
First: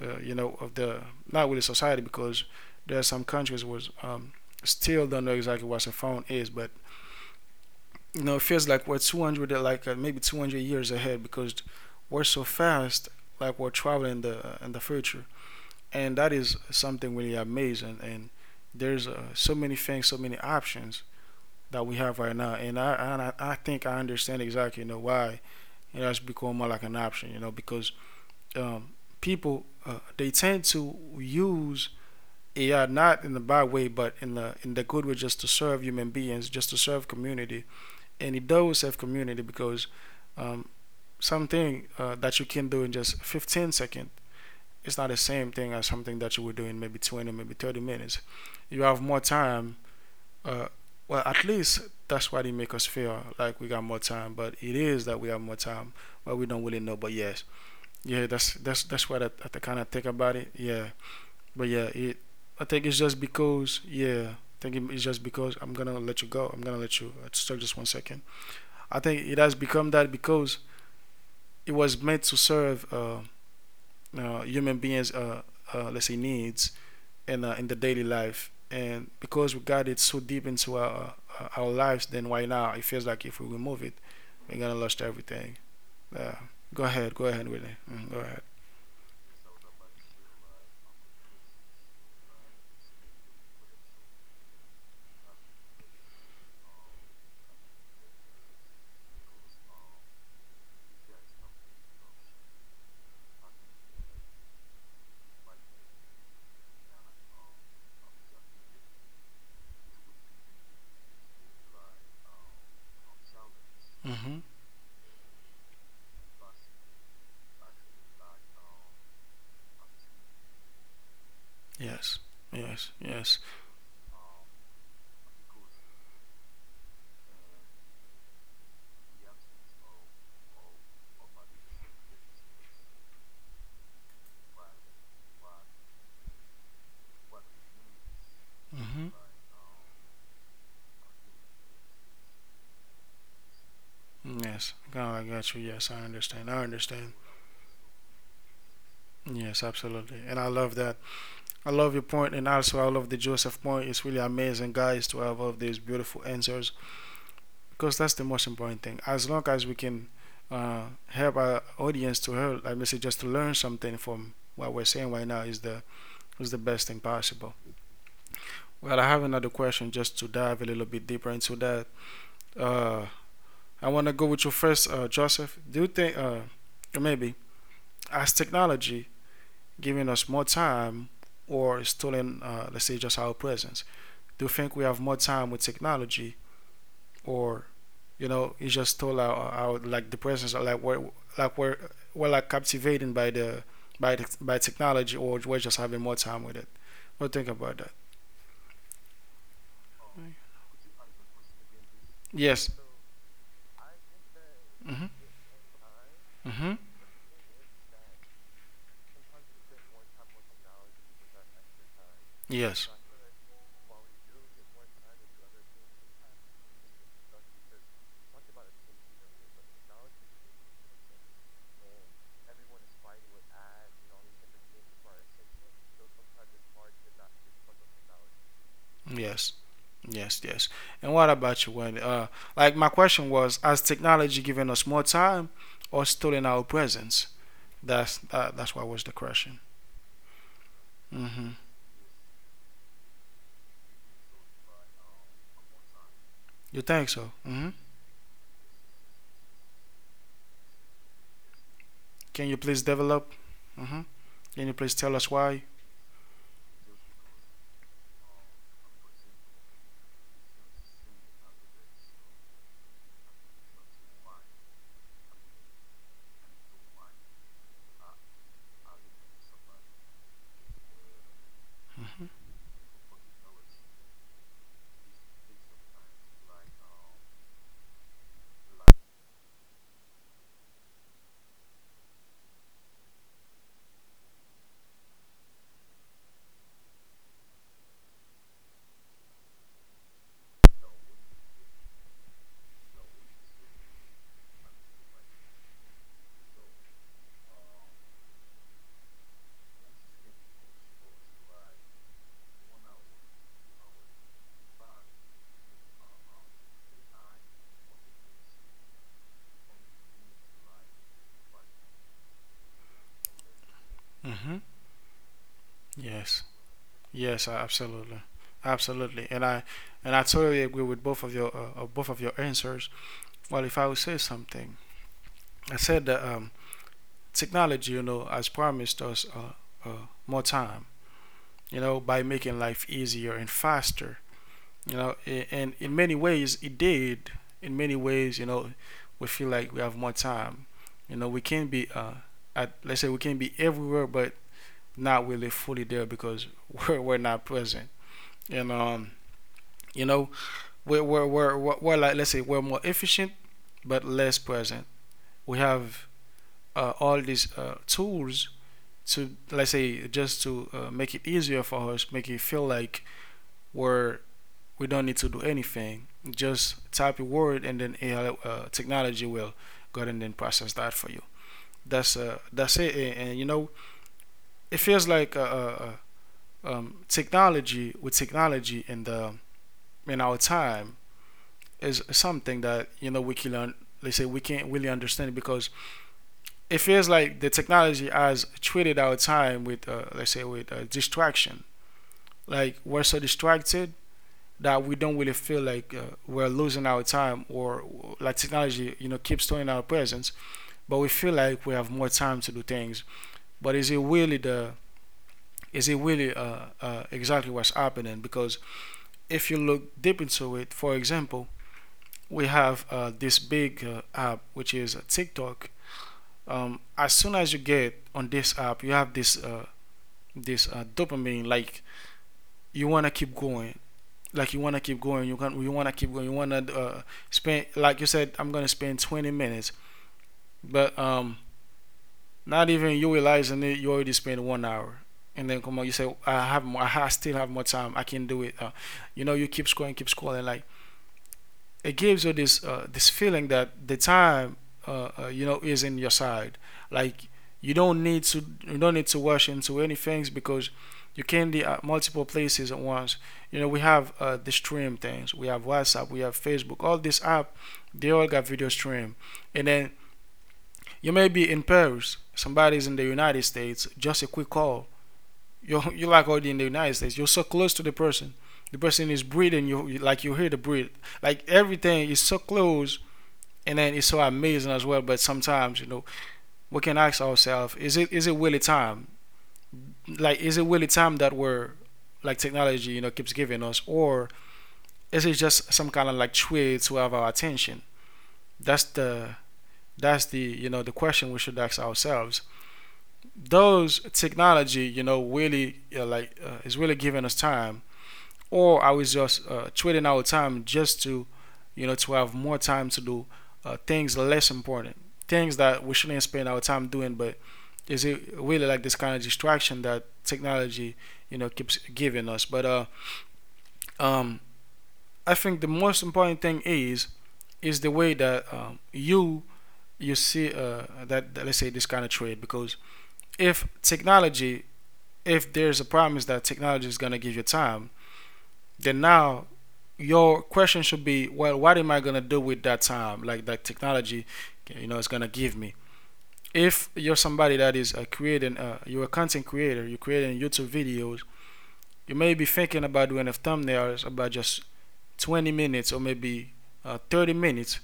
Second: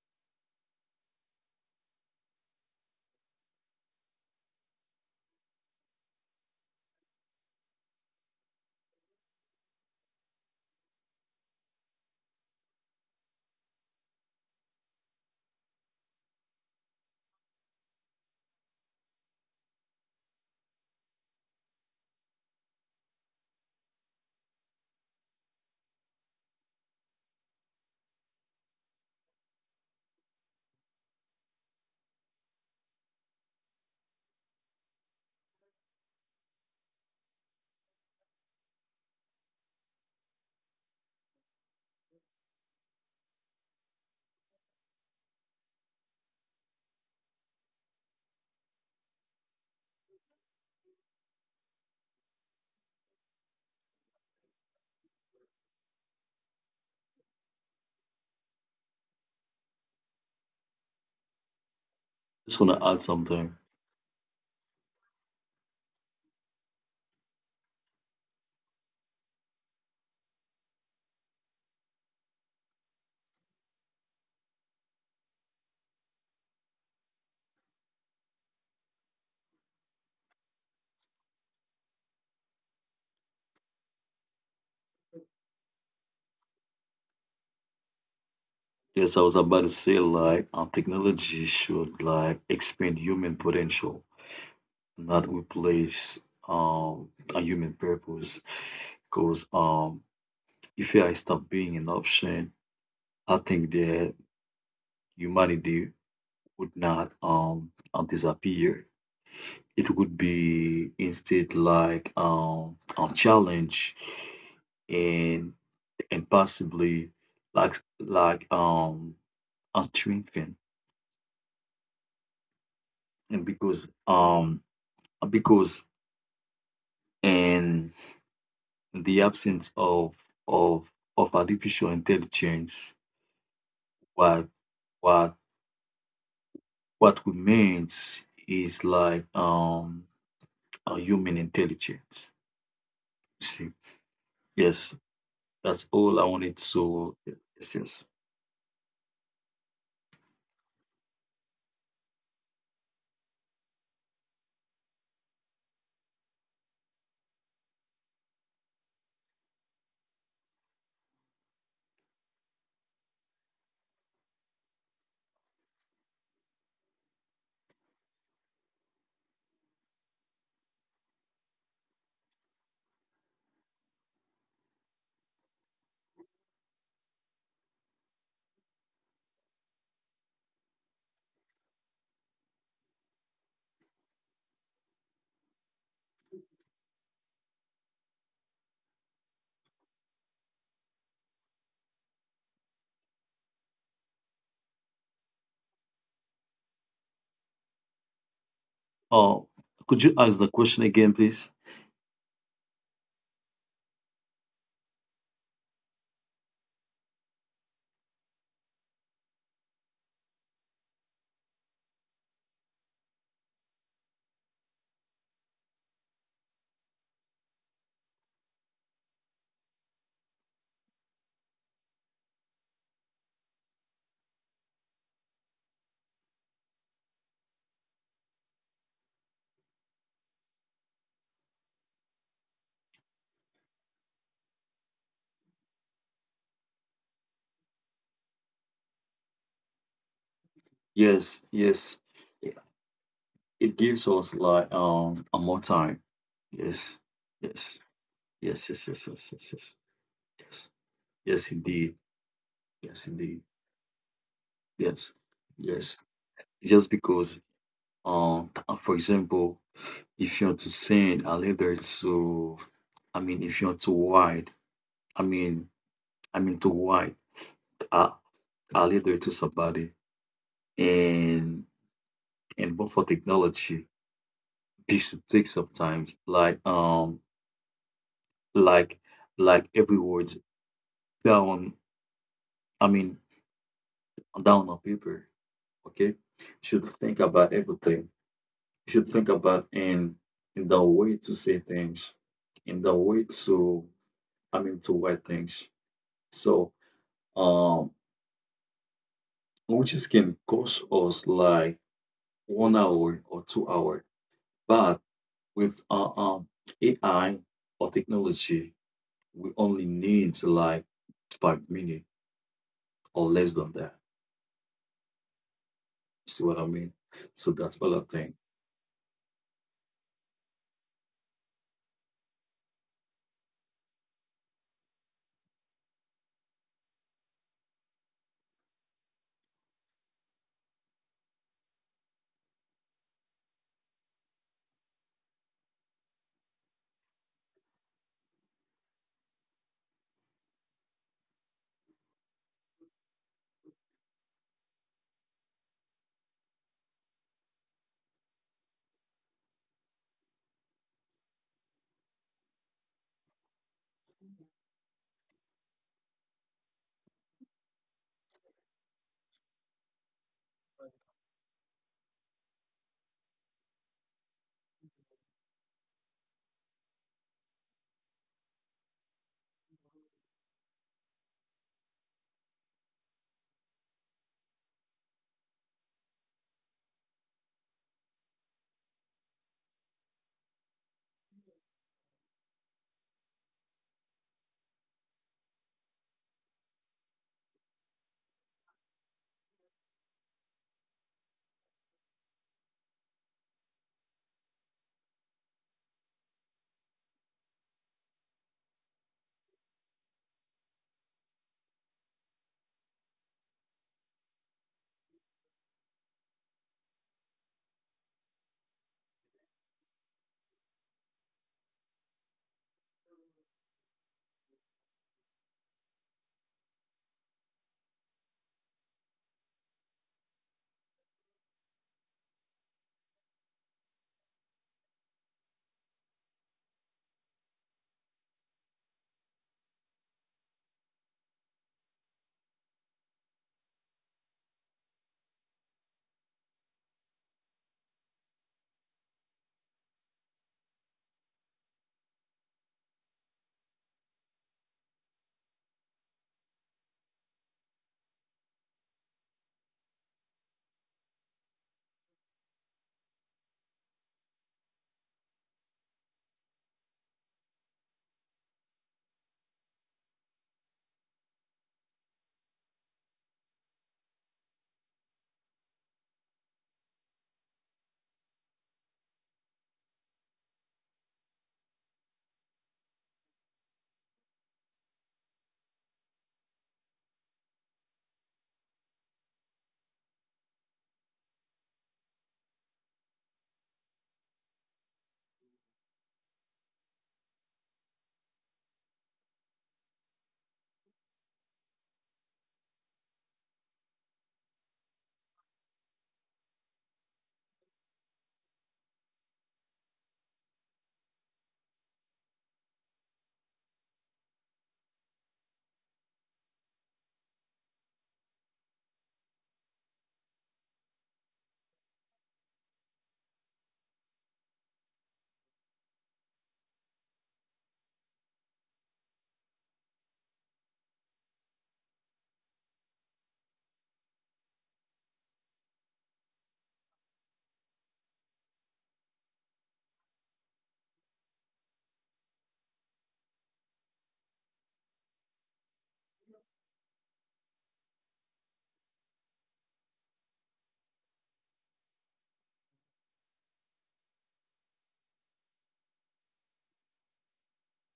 uh, you know, of the, not really society, because there are some countries was still don't know exactly what a phone is, but you know, it feels like we're 200, like uh, maybe 200 years ahead because we're so fast, like we're traveling the in the future, and that is something really amazing. And there's so many things, so many options that we have right now, and I think I understand exactly, you know, why it has become more like an option, you know, because um, people they tend to use AI not in the bad way, but in the good way, just to serve human beings, just to serve community. And it does have community because um, something that you can do in just 15 seconds, it's not the same thing as something that you would do in maybe 20, maybe 30 minutes. You have more time. Uh, well at least that's why they make us feel like we got more time, but it is that we have more time, but we don't really know. But yes. Yeah, that's what I kind of think about it, yeah. But yeah, it just I wanna think it's add just something. because, yeah. I think it's just because, I'm gonna let you go. I'm gonna let you. Just, it's just 1 second. I think it has become that because it was meant to serve human beings, let's say, needs in the daily life. And because we got it so deep into our lives, then why now it feels like if we remove it, we're gonna lose everything. Uh, Go ahead, go ahead, Willie. Mm, go ahead. Yes, I was about to say like technology should like expand human potential, not replace um a human purpose. Because if AI stopped being an option, I think that humanity would not disappear. It would be instead like a challenge Hmm. and and possibly like a strengthen, Yes, yes, and yes. because because in the absence of of of artificial intelligence what what what remains is like Hmm. A human intelligence, you see. Yes. Yes, God, I got you. that's Yes, all I I wanted understand. I to. understand. Yes, yes. Yes, absolutely. And I love that. I love your point, and also I love the Joseph point. It's really amazing, guys, to have all of these beautiful answers, because that's the most important thing. As long as we can help our audience to help, like basically just to learn something from what we're saying right now, is the best thing possible. Well, I have another question just to dive a little bit deeper into that. Uh, I want to go with you first, Joseph. Do you think, or maybe, as technology giving us more time or stealing, let's say, just our presence? Do you think we have more time with technology, or you know, it's just all our like the presence, or like we're we're like captivated by the by technology, or we're just having more time with it? What do you think about that? Oh, could you ask the question again, please? Yes. Mhm. Mhm. Yes. Yes. Yes. Yes. And what about you, Wendy? Like my question was, has technology given us more time, or stolen our presence? That's what was the question. Yes, Mhm. yes. Yeah, it gives us like a more time. You Yes, think so? Mhm. yes, yes, yes, yes, yes, yes, yes, yes, yes, indeed, Can you please yes, develop? indeed, Mm-hmm. Can you please yes, tell us why? yes. Just because for example, if you want to send a letter to, I mean, if you want to write, I mean, to write a, a letter to somebody, and Mm-hmm. and but for technology. This should take some time, like like every word down. I mean, down on paper. Okay, should think about everything. Should think about in the way to say things, in the way to, I mean, to write things. So um, which is can cost us like 1 hour or 2 hour, but with AI or technology, we only need like 5 minutes or less than that. Mm-hmm. You see Yes. what I mean? So Yes. that's what I think. Absolutely. Absolutely. And I totally agree with both of your both of your answers. Well, if I would say something, I said that technology, you know, has promised us more time. You know, by making life easier and faster. You know, and in many ways it did. In many ways, you know, we feel like we have more time. You know, we can be, let's say we can be everywhere, but not really fully there because we're not present. And um, you know, we're like, let's say, we're more efficient but less present. We have all these tools to, let's say, just to make it easier for us, make it feel like we're, we don't need to do anything. Just type a word and then AI technology will go ahead and then process that for you. That's it. And, you know, it feels like technology, with technology in the in our time is something that, you know, we can they say we can't really understand it because it feels like the technology has treated our time with let's say with distraction. Like we're so distracted that we don't really feel like we're losing our time, or like technology, you know, keeps storing our presence, but we feel like we have more time to do things. But is it really the is it really exactly what's happening? Because if you look deep into it, for example, we have this big app, which is TikTok. Um, as soon as you get on this app, you have this dopamine. Like you want to keep going, like you want to keep going, you can, you want to keep going, you want to spend, like you said, I'm going to spend 20 minutes, but um, not even you realizing it, you already spent 1 hour. And then come on, you say I have more, I still have more time, I can do it, you know. You keep scrolling, keep scrolling. Like it gives you this feeling that the time, you know, is in your side. Like you don't need to, you don't need to rush into any things, because you can be at multiple places at once. You know, we have the stream things, we have WhatsApp, we have Facebook, all this app, they all got video stream. And then you may be in Paris, somebody's in the United States, just a quick call, you're like already in the United States, you're so close to the person. The person is breathing you, like, you hear the breathe. Like everything is so close, and then it's so amazing as well. But sometimes, you know, we can ask ourselves: is it really time? Like, is it really time that we're like technology, you know, keeps giving us, or is it just some kind of like trade to have our attention? That's the, that's the, you know, the question we should ask ourselves. Those technology, you know, really is really giving us time, or I was just trading out time just to, you know, to have more time to do things less important, things that we shouldn't spend our time doing. But is it really like this kind of distraction that technology, you know, keeps giving us? But um, I think the most important thing is the way that you, you see that, that, let's say, this kind of trade. Because if technology, if there's a promise that technology is going to give you time, then now your question should be, well, what am I gonna do with that time, like that technology, you know, it's gonna give me? If you're somebody that is creating, you're a content creator, you're creating YouTube videos, you may be thinking about doing a thumbnails about just 20 minutes or maybe 30 minutes,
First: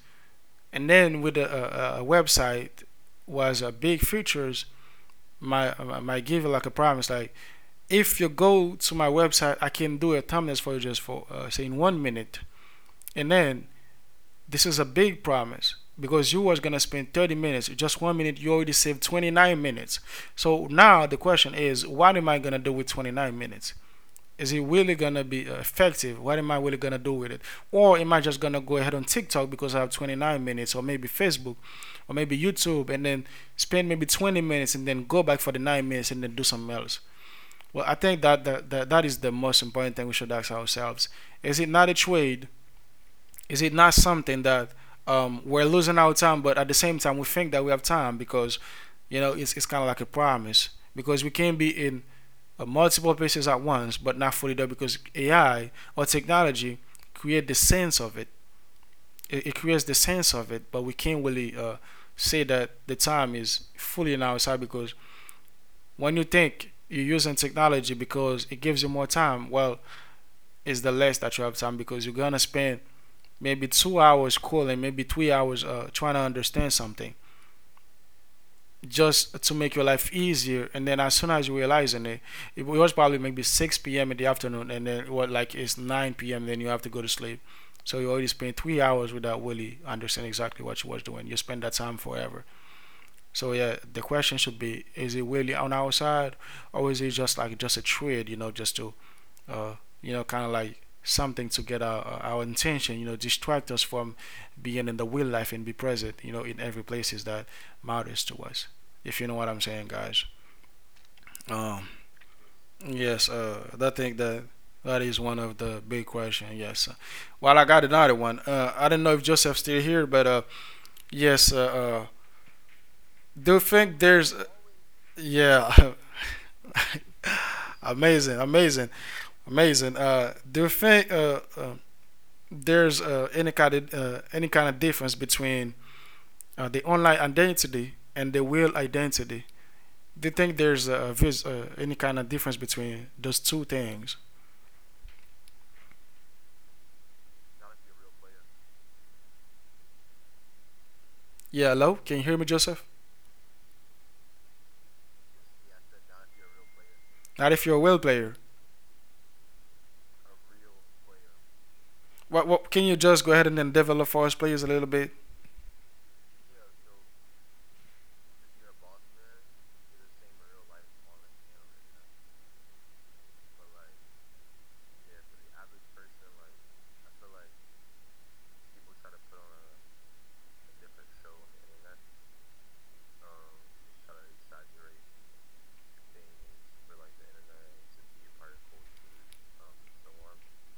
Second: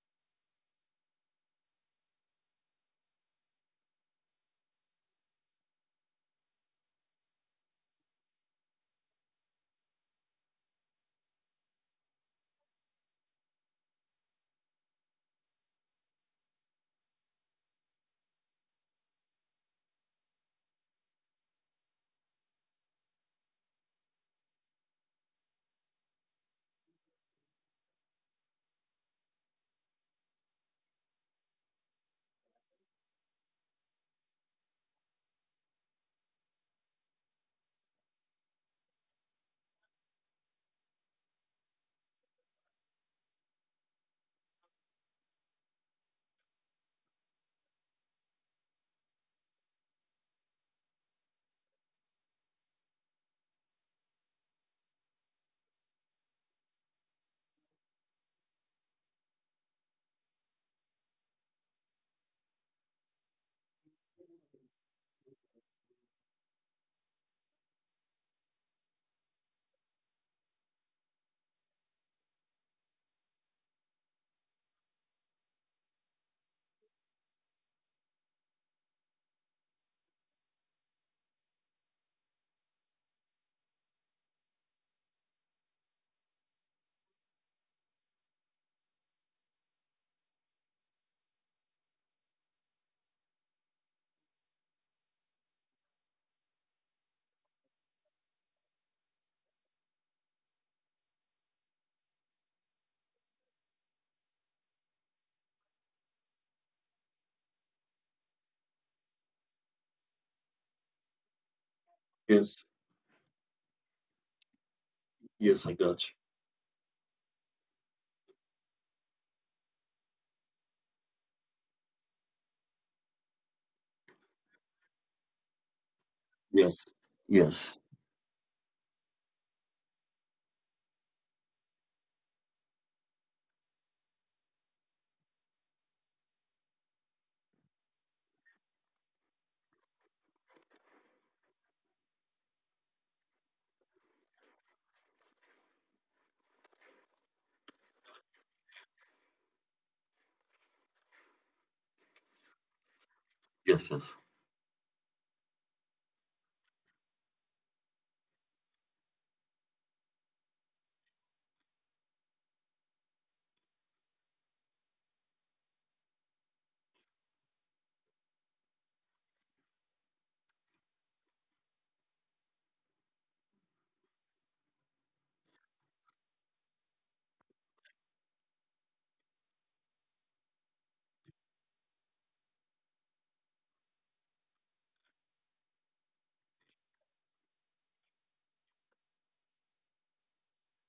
and then with a website was a big features, my my give you like a promise, like if you go to my website I can do a thumbnails for you just for, say, in 1 minute. And then this is a big promise, because you was gonna spend 30 minutes, just 1 minute, you already saved 29 minutes. So now the question is, what am I gonna do with 29 minutes? Is it really gonna be effective? What am I really gonna do with it? Or am I just gonna go ahead on TikTok because I have 29 minutes, or maybe Facebook, or maybe YouTube, and then spend maybe 20 minutes and then go back for the 9 minutes and then do something else? Well, I think that that is the most important thing we should ask ourselves. Is it not a trade, is it not something that, we're losing our time, but at the same time we think that we have time, because you know it's kind of like a promise, because we can be in multiple places at once, but not fully there because AI or technology create the sense of it. It creates the sense of it, but we can't really say that the time is fully in our side. Because when you think you're using technology because it gives you more time, well, it's the less that you have time, because you're gonna spend maybe 2 hours calling, maybe 3 hours trying to understand something just to make your life easier. And then as soon as you realizing it, it was probably maybe 6 p.m. in the afternoon, and then what, like it's 9 p.m. Then you have to go to sleep. So you already spent 3 hours without really understanding exactly what you was doing. You spend that time forever. So yeah, the question should be: is it really on our side, or is it just like just a trade? You know, just to, uh, you know, kind of like something to get our intention, you know, distract us from being in the real life and be present, you know, in every places that matters to us. If you know what I'm saying, guys. Um, Yes, yes, I think that that is one of yes, I the got big question. Yes. Well, I got another one. I don't know if Joseph's still here, but yes. Do you think there's? yeah. you. Yes, yes, Amazing, amazing, amazing. Do you think? There's any kind of difference between the online identity and the real identity. They think there's a any kind of difference between those two things. Yeah, hello, can you hear me, Joseph? yes, yes. Not if you're a well player. What can you just go ahead and then develop for us, players, a little bit?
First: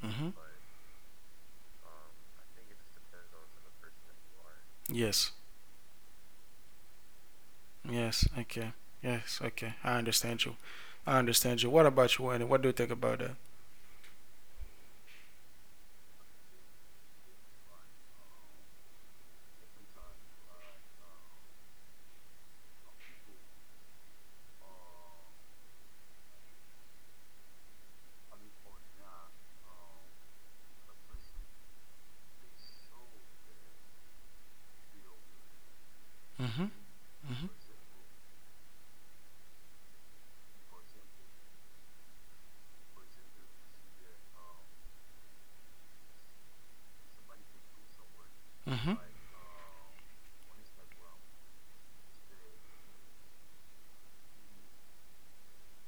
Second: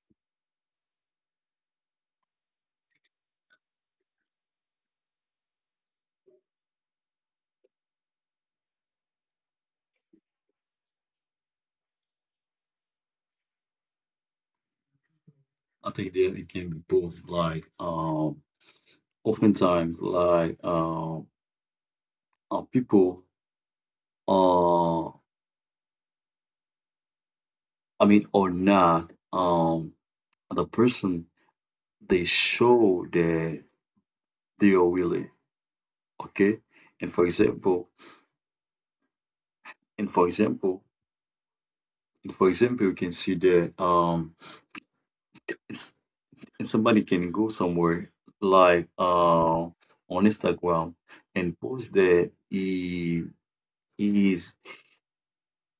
Mm-hmm. Yes, yes, okay, yes, okay. I understand you. I understand you. What about you, Wayne? What do you think about that? I think that it can be both. Like, oftentimes, like, people, uh, I mean, or not, the person they show that they are willing. Okay, Mm-hmm. and for Mm-hmm. example, and for example, you can see that, it's and somebody can go somewhere Mm-hmm. like on Instagram and post that he is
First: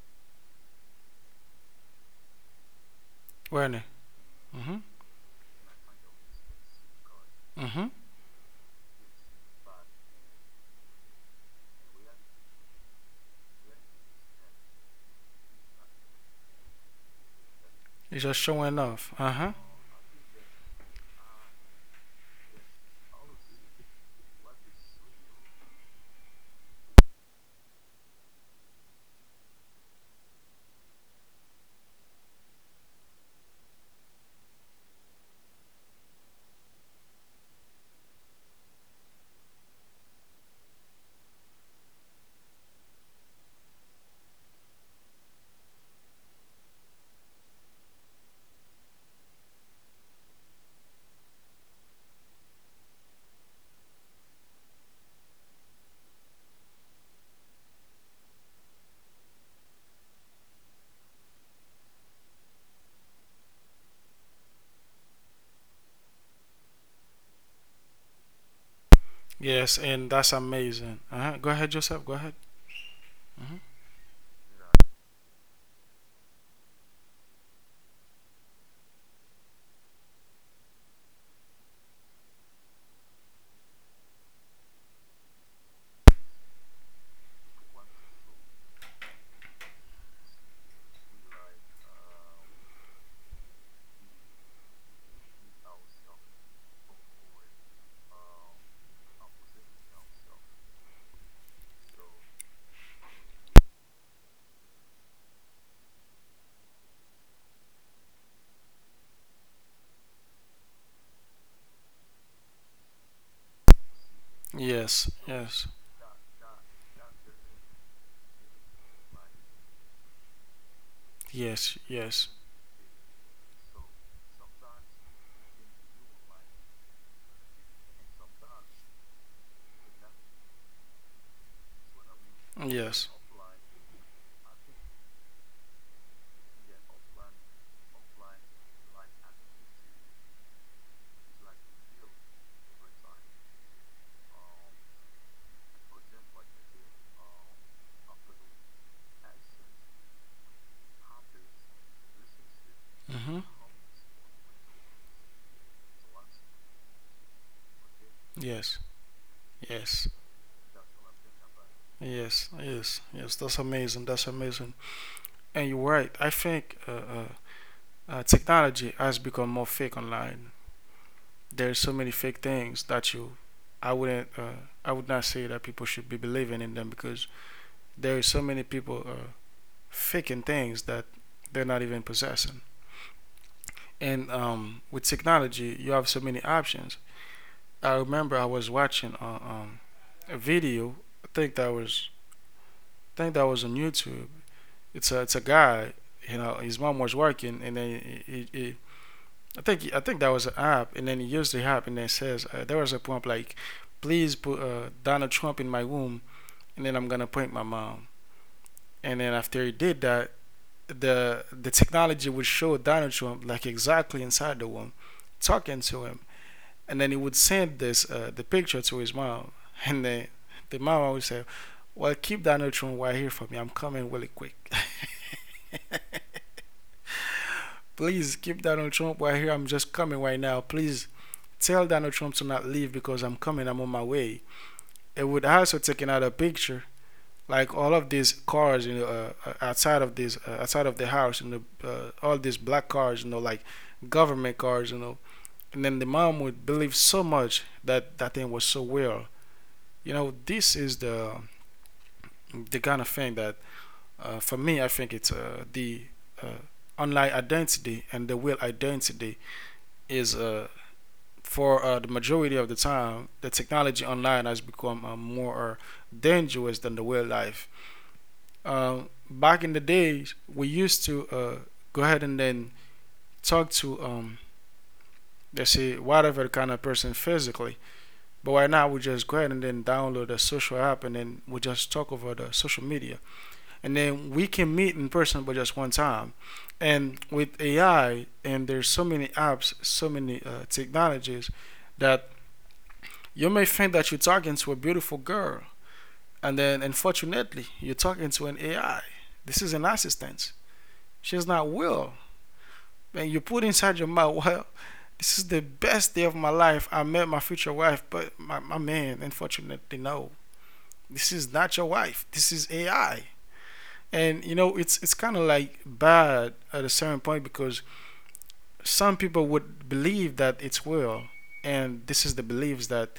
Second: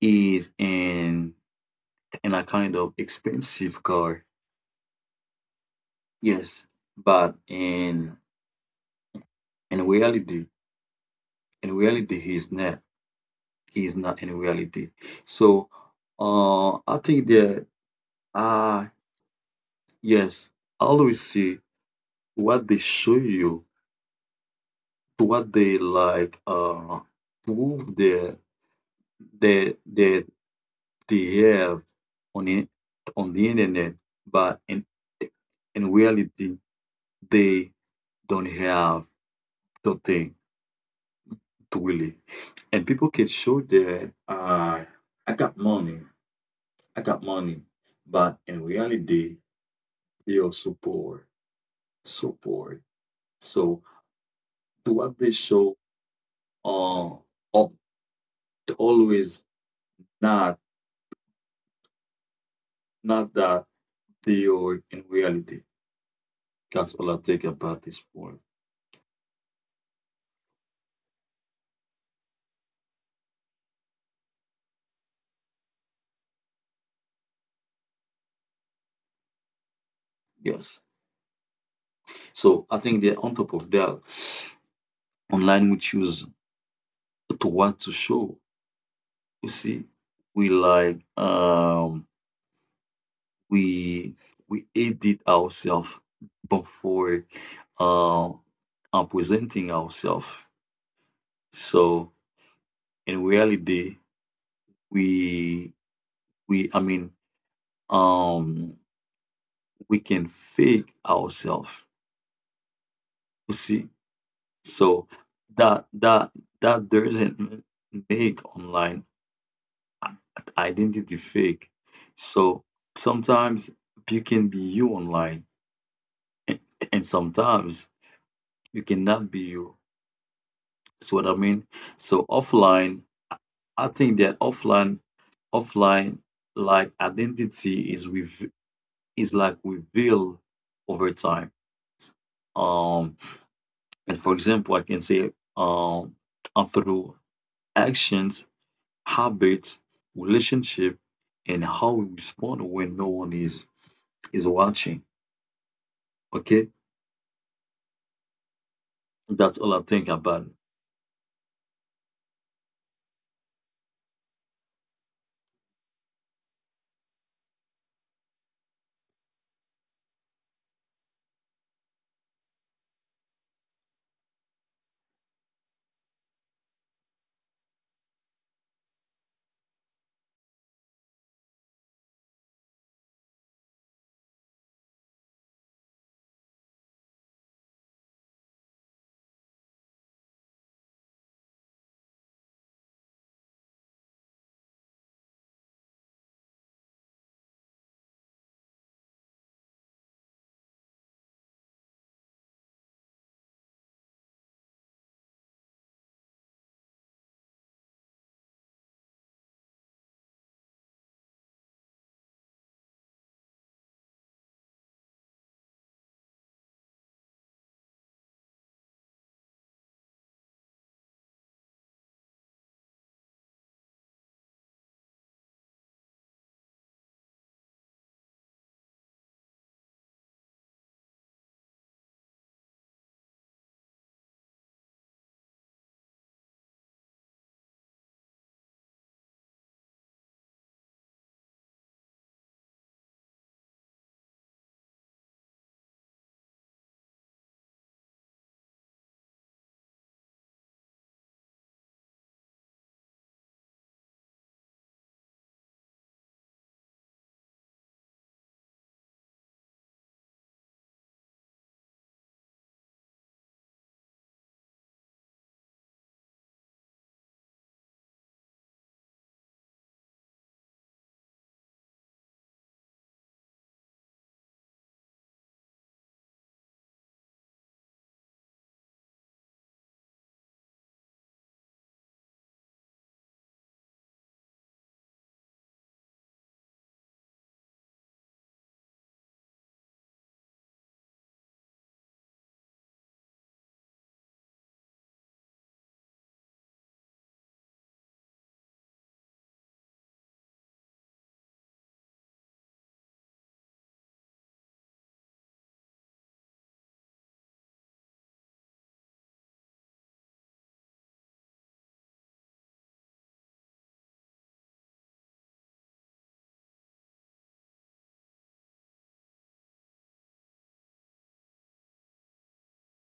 is in a kind of expensive Wayne. car. Mm-hmm. Yes, but Mm-hmm. In reality, in reality, he's not. He's not in reality. So, I think that You're just showing uh off. Uh-huh. yes, always see what they show you, what they like, prove their they have on it on the internet, but in reality they don't have the thing to really. And people can show that I got money, I got money, but in reality they are so poor, so poor. So the what they show uh, are always not not that they are in reality. That's all I think about this point. Yes, and that's amazing. Uh-huh. Go ahead, Joseph. Go ahead. Mhm. Yes. So I think that on top of that, online we choose to what to show. You see, we like we we edit ourselves before uh, presenting ourselves. So in reality, we we, um we can fake ourselves, you see. Yes, So yes, that that doesn't make online i- identity yes, fake. yes, So sometimes you can be you online, and, and sometimes you cannot be you. That's what I mean. So yes. offline, I think that offline like identity is with is like revealed over time um and for example, I can say through actions, habits, relationship, and how we respond when no Mm-hmm. one is watching. Okay, Yes, that's all I yes, think about. yes, yes, yes. That's amazing. That's amazing. And you're right. I think technology has become more fake online. There's so many fake things that I wouldn't, uh, I would not say that people should be believing in them, because there is so many people faking things that they're not even possessing. And with technology, you have so many options. I remember I was watching a video. I think that was I think that was on YouTube. It's a guy. You know, his mom was working, and then he, I think that was an app, and then he used the app, and then it says, there was a prompt like, "Please put Donald Trump in my womb," and then I'm gonna point my mom. And then after he did that, the technology would show Donald Trump like exactly inside the womb, talking to him, and then he would send this the picture to his mom, and then the mom would say, "Well, keep Donald Trump right here for me. I'm coming really quick. Please keep Donald Trump right here. I'm just coming right now. Please tell Donald Trump to not leave, because I'm coming. I'm on my way." It would also take another picture, like all of these cars, you know, outside of this outside of the house, and you know, all these black cars, you know, like government cars, you know. And then the mom would believe so much that that thing was so real. You know, this is the kind of thing that for me I think it's the uh, online identity and the real identity is for the majority of the time the technology online has become more dangerous than the real life. Back in the days we used to go ahead and then talk to let's say whatever kind of person physically, but right now we just go ahead and then download a social app, and then we just talk over the social media, and then we can meet in person, but just one time. And with AI, and there's so many apps, so many technologies, that you may think that you're talking to a beautiful girl, and then unfortunately you're talking to an AI. This is an assistant. She's not real. And you put inside your mouth, "Well, this is the best day of my life, I met my future wife." But my man, unfortunately, no, this is not your wife. This is AI. And you know, it's kind of like bad at a certain point, because some people would believe that it's will. And this is the beliefs that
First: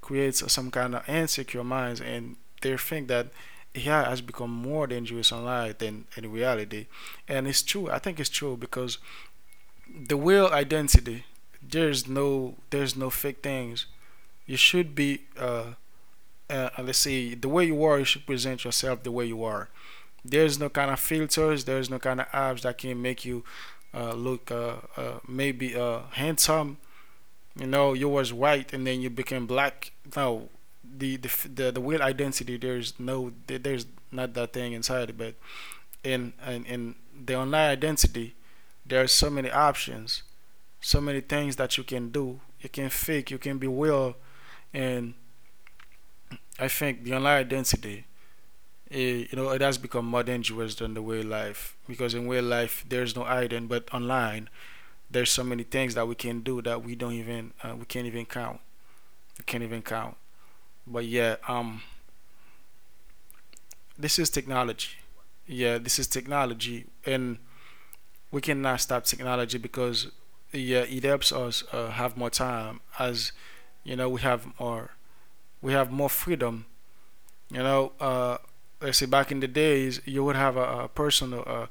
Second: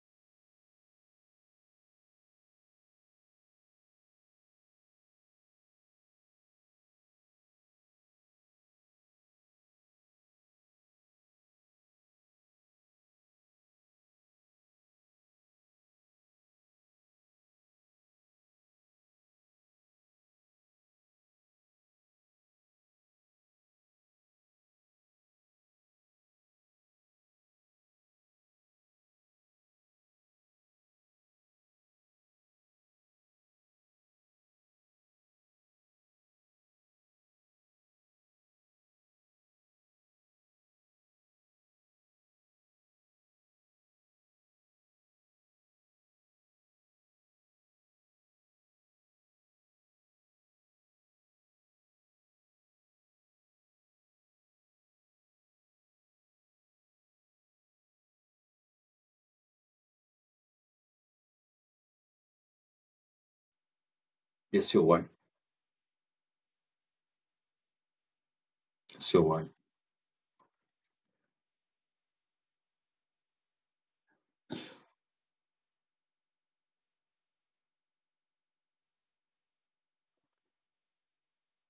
creates some kind of insecure minds, and they think that yeah, has become more dangerous online than in reality. And it's true. I think it's true, because the will identity, there's no fake things. You should be let's see the way you are. You should present yourself the way you are. There's no kind of filters. There's no kind of apps that can make you look maybe handsome. You know, you was white and then you became black. No, the the the real identity. There's no. There's not that thing inside. But in the online identity, there are so many options, so many things that you can do. You can fake. You can be real. And I think the online identity, you know, it has become more dangerous than the way life. Because in real life, there's no hiding, but online, there's so many things that we can do that we don't even, we can't even count. We can't even count. But yeah, this is Yes, you're technology. right. Yeah, this is technology, and we cannot stop Yes, you're right. technology, because yeah, it helps us have more time. As you know, we have more freedom. You know, let's say back in the days, you would have a personal.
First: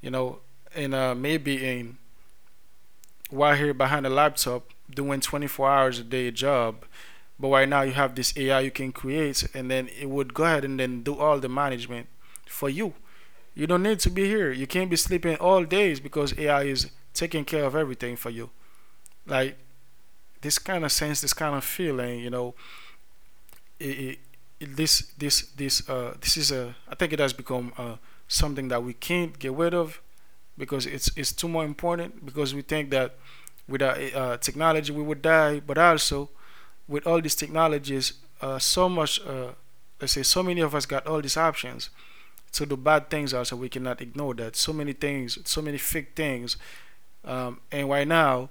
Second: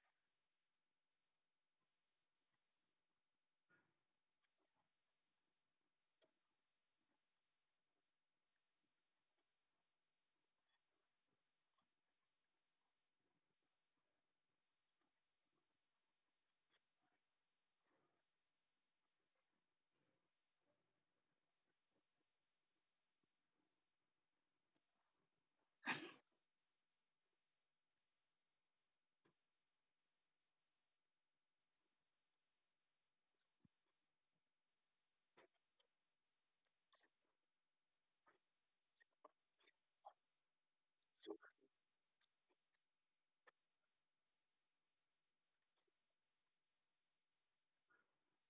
You know, and maybe in while here behind a laptop doing 24 hours a day job. But right now you have this AI you can create, and then it would go ahead and then do all the management for you. You don't need to be here. You can't be sleeping all days because AI is taking care of everything for you. Like this kind of sense, this kind of feeling, you know, it, it, this is a, I think it has become something that we can't get rid of, because it's too more important, because we think that without technology, we would die. But also, with all these technologies, so much, let's say, so many of us got all these options to do bad things. Also, we cannot ignore that. So many things, so many fake things. And right now,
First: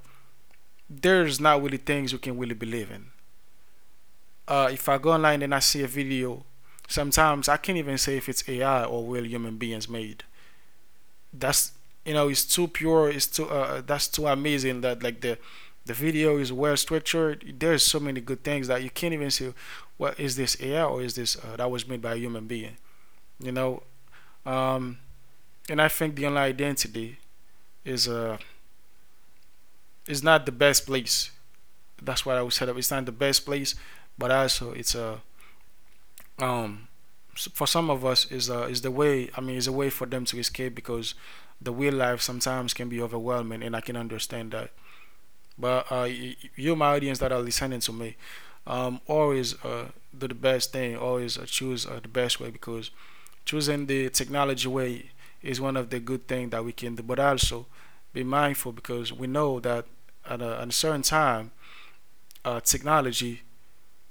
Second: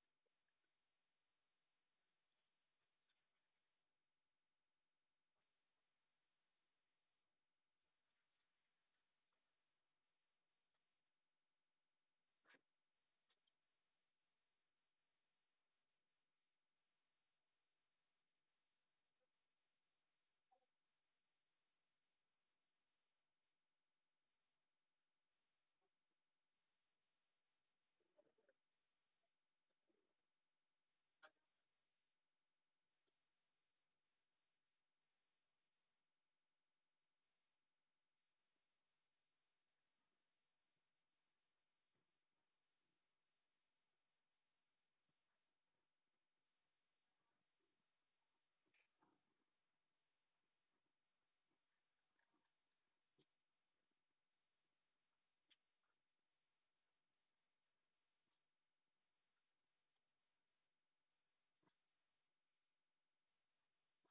there's not really things you can really believe in. If I go online and I see a video, sometimes I can't even say if it's AI or real human beings made. That's, you know, it's too pure, it's too that's too amazing, that like the video is well structured, there's so many good things that you can't even see what is this AI or is this that was made by a human being, you know. um and I think the online identity is uh is not the best place. That's what I would set up, it's not the best place. But also it's a uh, um for some of us is the way, I mean, it's a way for them to escape, because the real life sometimes can be overwhelming, and I can understand that. But you, my audience that are listening to me, always do the best thing. Always choose the best way, because choosing the technology way is one of the good things that we can do. But also be mindful, because we know that at at a certain time, technology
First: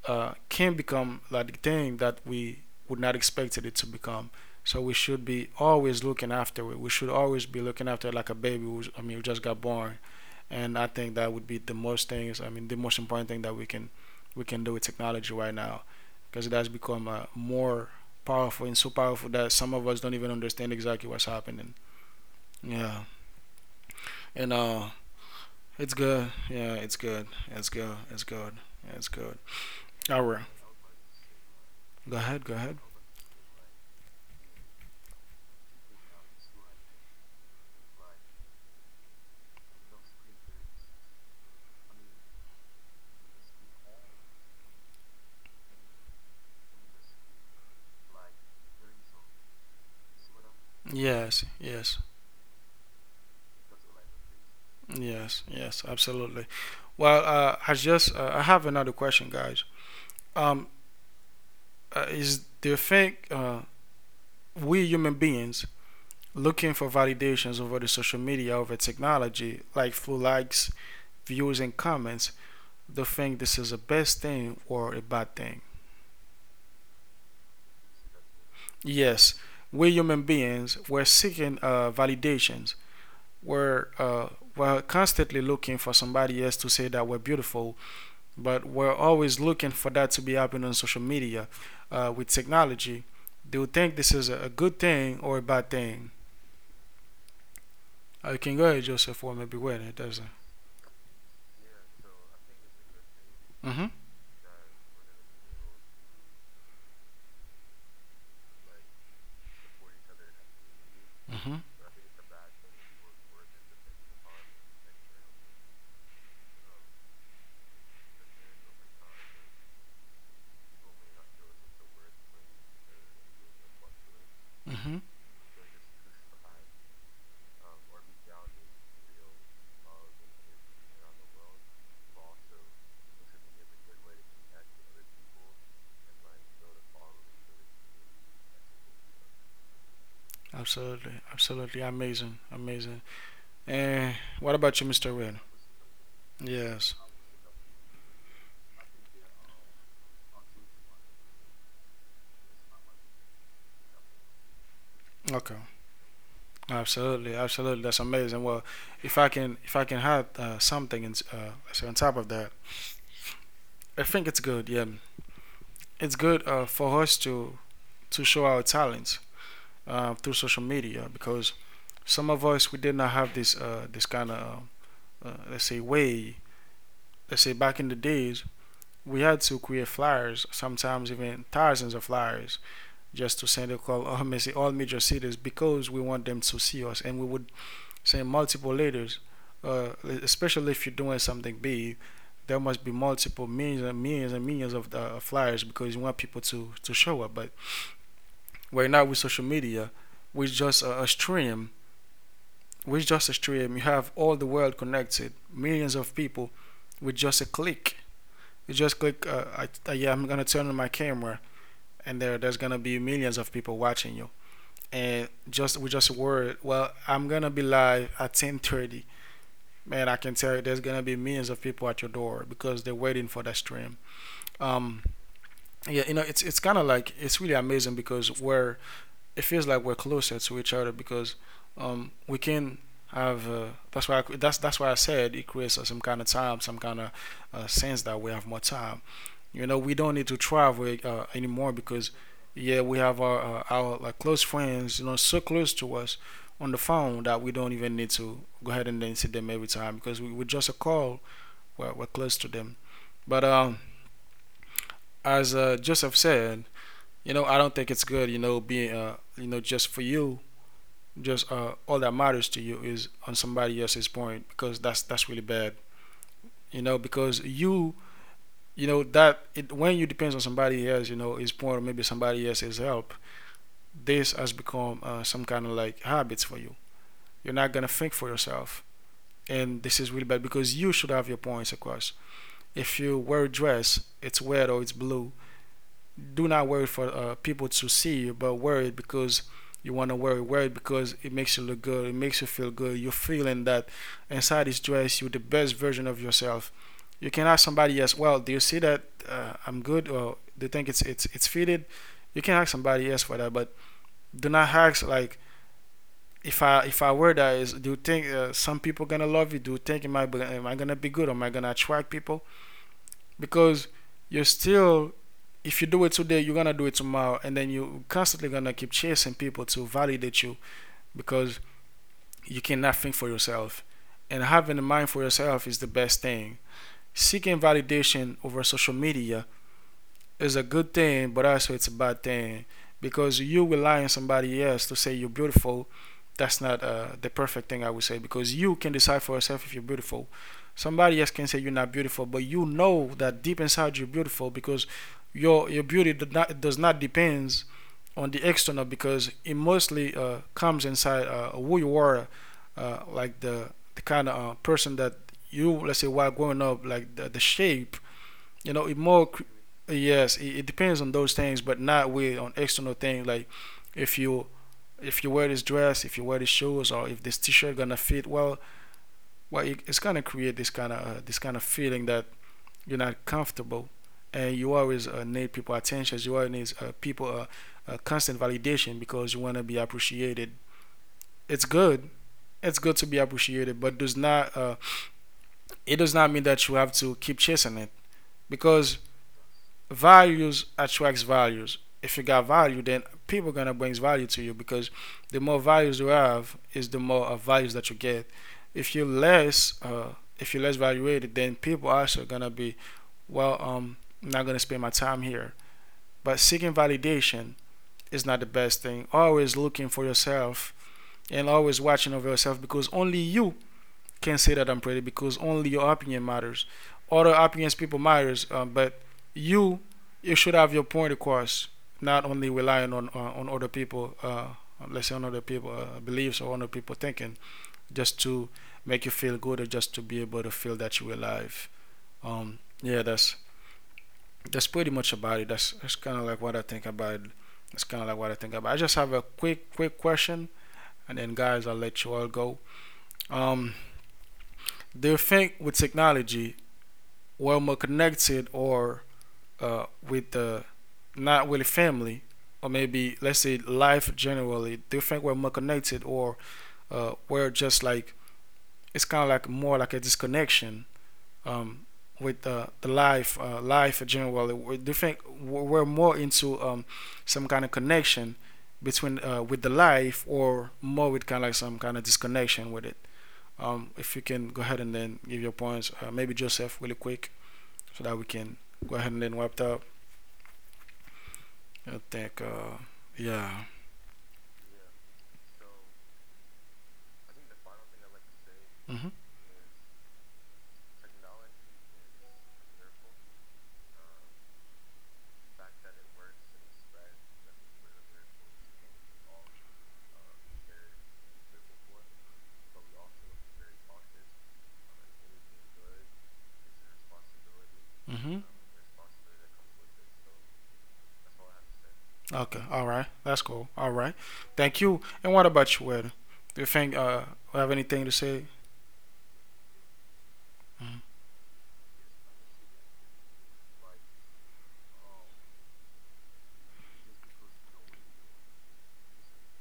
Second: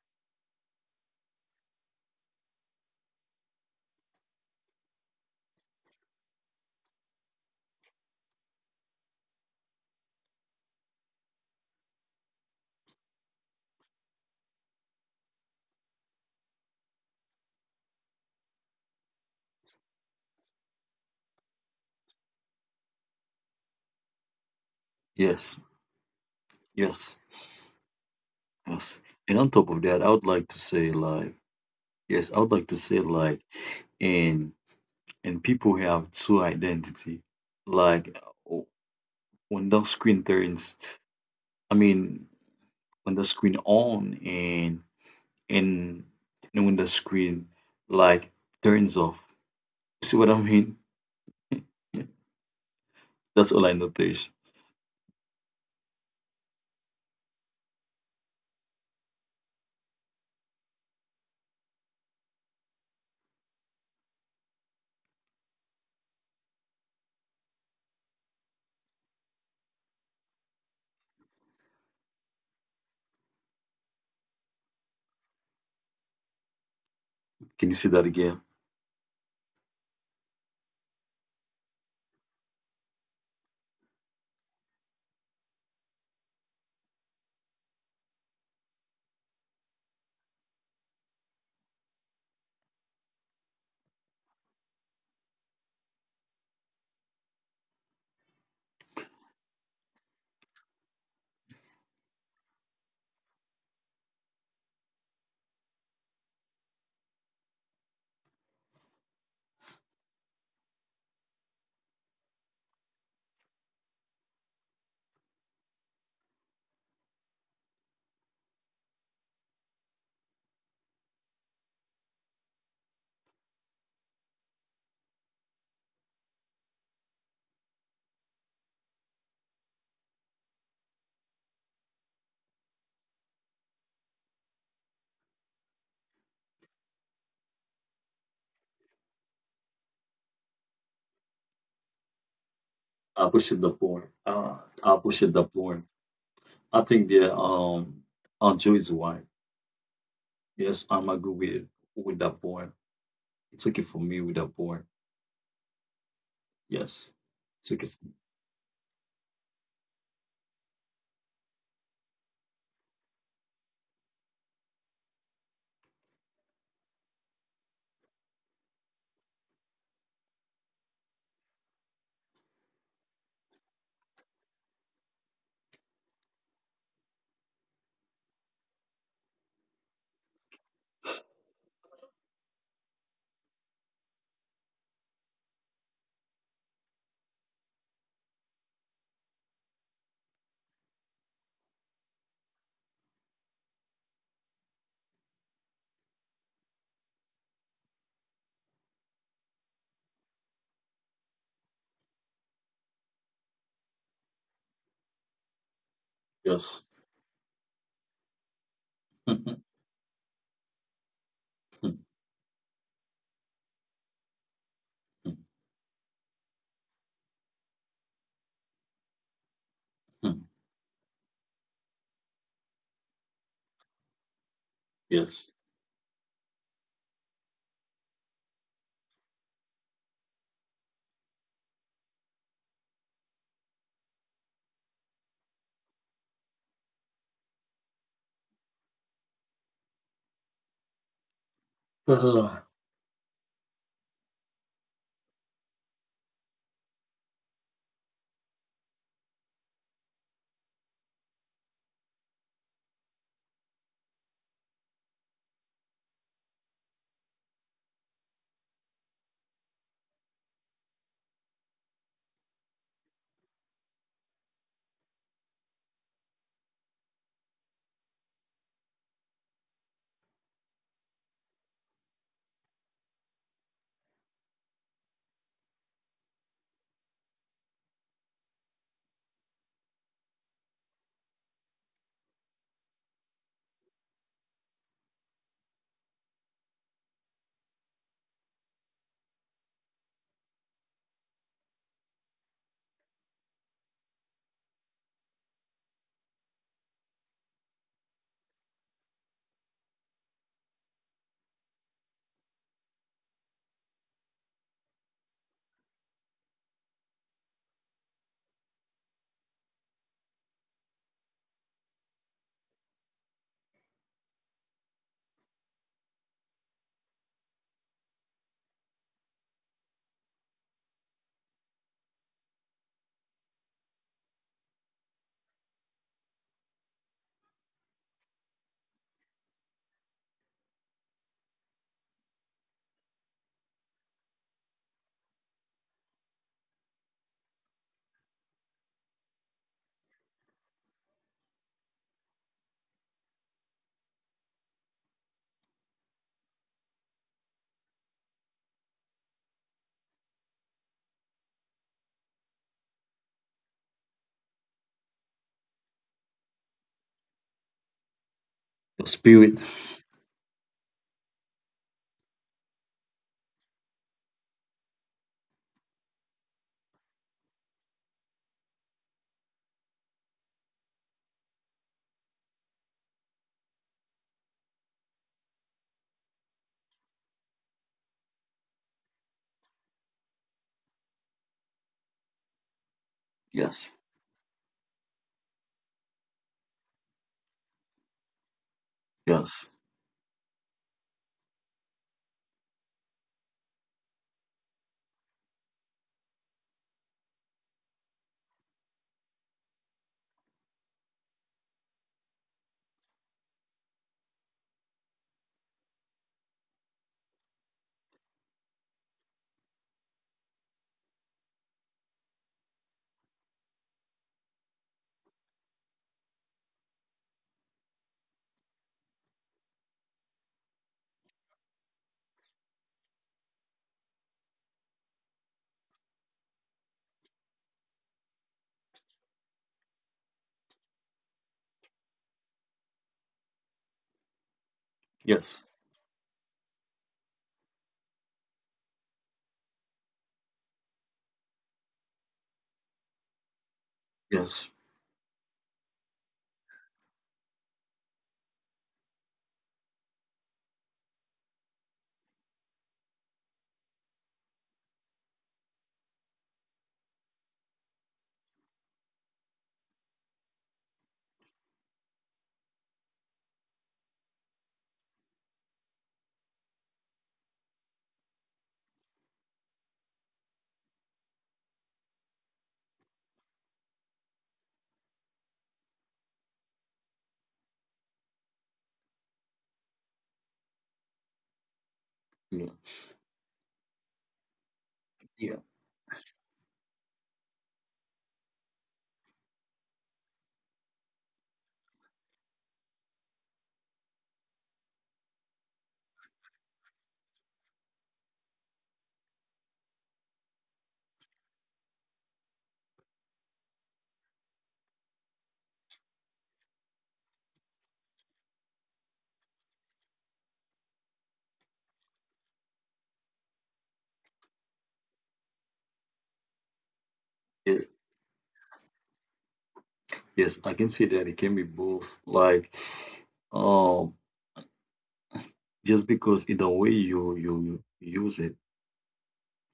can become like the thing that we would not expected it to become. So we should be always looking after it. We should always be looking after it like a baby. I mean, who just got born. And I think that would be the most things. I mean, the most important thing that we can, we can do with technology right now, because it has become more powerful, and so powerful that some of us don't even understand exactly what's happening. Yeah, and Yes, it's good. Yeah, it's yes, good. It's good. It's good. yes. It's good. And on top of that, I All would right, like to say like go yes, I ahead. would Go like to ahead. say like and and people have two identity. Like uh, when the screen turns, I mean when the screen on and then when the screen like turns off. See what I mean? Yes. Yes. That's all I noticed. Yes. Yes. Absolutely. Well, I just I have another question, guys. Um, is do you think we human beings looking for validations over the social media, over technology, like through likes, views, and comments, they think this is a best thing or a bad thing. Can you say that again? Yes, we human beings, we're seeking validations. We're, uh, we're constantly looking for somebody else to say that we're beautiful, but we're always looking for that to be happening on social media with technology. Do you think this is a good thing or a bad thing? I can go ahead, Joseph, or maybe wait, it doesn't. Mm-hmm. Mm-hmm. Mm-hmm. Absolutely, absolutely amazing, amazing. Opposite the porn. And what about you, Mr. Opposite Will? the porn. I Yes. think the Anjo is white. Yes, I'm agree with with that porn. It's okay for me with that porn. Okay. Yes. Absolutely, It's okay absolutely. for That's me. amazing. Well, if I can add something in, so on top of that, I think it's good. Yeah, it's good for us to show our talents through social media, because some of us we did not have this this kind of let's say way. Let's say back in the days, we had to create flyers, sometimes even thousands of flyers just to send a call on all major cities because we want them to see us and we would send multiple letters uh, especially if you're doing something big there must be multiple millions and millions and millions of flyers because you want people to show up. But right now with social media we just a stream with just a stream you have all the world connected, millions of people Yes. with just a click. You just click, yeah, I'm gonna turn on my camera and there's gonna be millions of people watching you. And just we just worried. Well, I'm gonna be live at 10:30. Man, I can tell you, there's gonna be millions of people at your door because they're waiting for that stream. Um, yes. yeah, you know, it's kind of like it's really amazing because we're, it feels like we're closer to each other because we can have uh, that's why I said it creates some kind of time, some kind of sense that we have more time. You know, we don't need to travel anymore, because, Uh, yeah, we have our like close friends, you know, so close to us on the phone that we don't even need to go ahead and then see them every time because we, with just a call, we're close to them. But as Joseph said, you know, I don't think it's good, you know, being you know, just for you, just all that matters to you is on somebody else's point because that's really bad, you know, because you know that it, when you depends on somebody else you know his point or maybe somebody else's help, this has become some kind of like habits for you. You're not gonna think for yourself, and this is really bad because you should have your points across. If you wear a dress, it's red or it's blue. Do not wear it for people to see you, but wear it because you want to wear it. Wear it because it makes you look good. It makes you feel good. You're feeling that inside this dress, you're the best version of yourself. You can ask somebody else, well, do you see that I'm good, or do you think it's fitted? You can ask somebody else for that, but do not ask like if I wear that, is do you think some people gonna love you? Do you think am I gonna be good? Am I gonna attract people? Because you're still, if you do it today, you're gonna do it tomorrow, and then you constantly gonna keep chasing people to validate you because you cannot think for yourself, and having a mind for yourself is the best thing. Seeking validation over social media is a good thing, but also it's a bad thing because you rely on somebody else to say you're beautiful. That's not the perfect thing I would say because you can decide for yourself if you're beautiful. Somebody else can say you're not beautiful, but you know that deep inside you're beautiful because your beauty do not, does not depends on the external because it mostly comes inside who you are, like the kind of person that you, let's say, while growing up, like the shape you know the it more spirit. yes it, it depends on those things but not with on external things like if you if you wear this dress if you wear these shoes or if this t-shirt gonna fit well, well it, it's gonna create this kind of feeling that you're not comfortable and you always need people attention, you always need people constant validation because you want to be appreciated. It's good, it's good to be Yes. appreciated, but does not it does not mean that you have to keep chasing it because Yes. values attracts values. If you got value, then people gonna brings value to you because the more values you have, is the more values that you get. If you less, uh, if you less valuated, then people also gonna be well. I'm not gonna spend my time here. But seeking validation is not the best thing. Always looking for yourself and always watching over yourself because only you can't say that I'm pretty because only your opinion matters. Other opinions people matters, but you you should have your point across, not only relying on other people. Let's say on other people beliefs or other people thinking, just to make you feel good or just to be able to feel that you're alive. Yeah, that's pretty much about it. Yes. That's kind of like what I think about. That's kind of like what I think about. I just have a quick question, and then guys, I'll let you all go. Um, Yes. do you think with technology well more connected or with the not really family or maybe let's say life generally, do you think we're more connected or we're just like it's kind of like more like a disconnection, um, with the life life generally, do you think we're more into some kind of connection between with the life or more with kind of like some kind of disconnection with it, if you can go ahead and then give your points, maybe joseph really quick so that we can go ahead and then wrap up. I think, Yeah. Yeah. Yeah. Mhm. Mhm. Okay. All right. That's cool. All right. Thank you. And what about you, Ed? Do you think Yeah. have anything to say? Yes, I can say that it can be both. Like, um, just because in the way you use it,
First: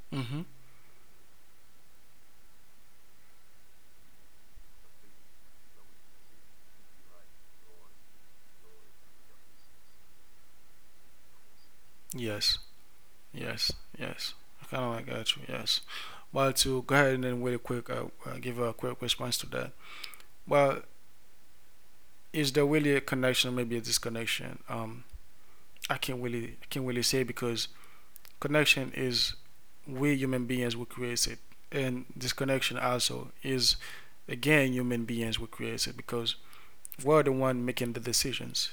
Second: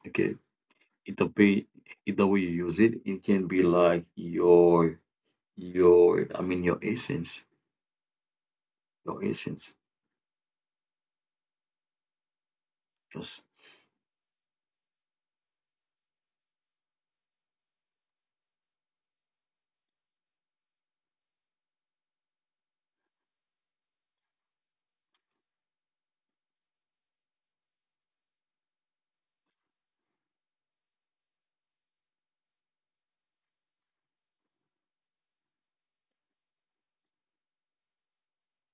okay, Mhm. in the way you use it, it can be like your your essence, your essence. Yes. Yes, Yes. Yes. I kind of like got you. Yes. Well, to go ahead and then really quick, give a quick response to that. Well, is there really a connection? Maybe a disconnection. I can't really say because connection is we human beings who create it, and disconnection also is again human beings who create it because we're the one making the decisions.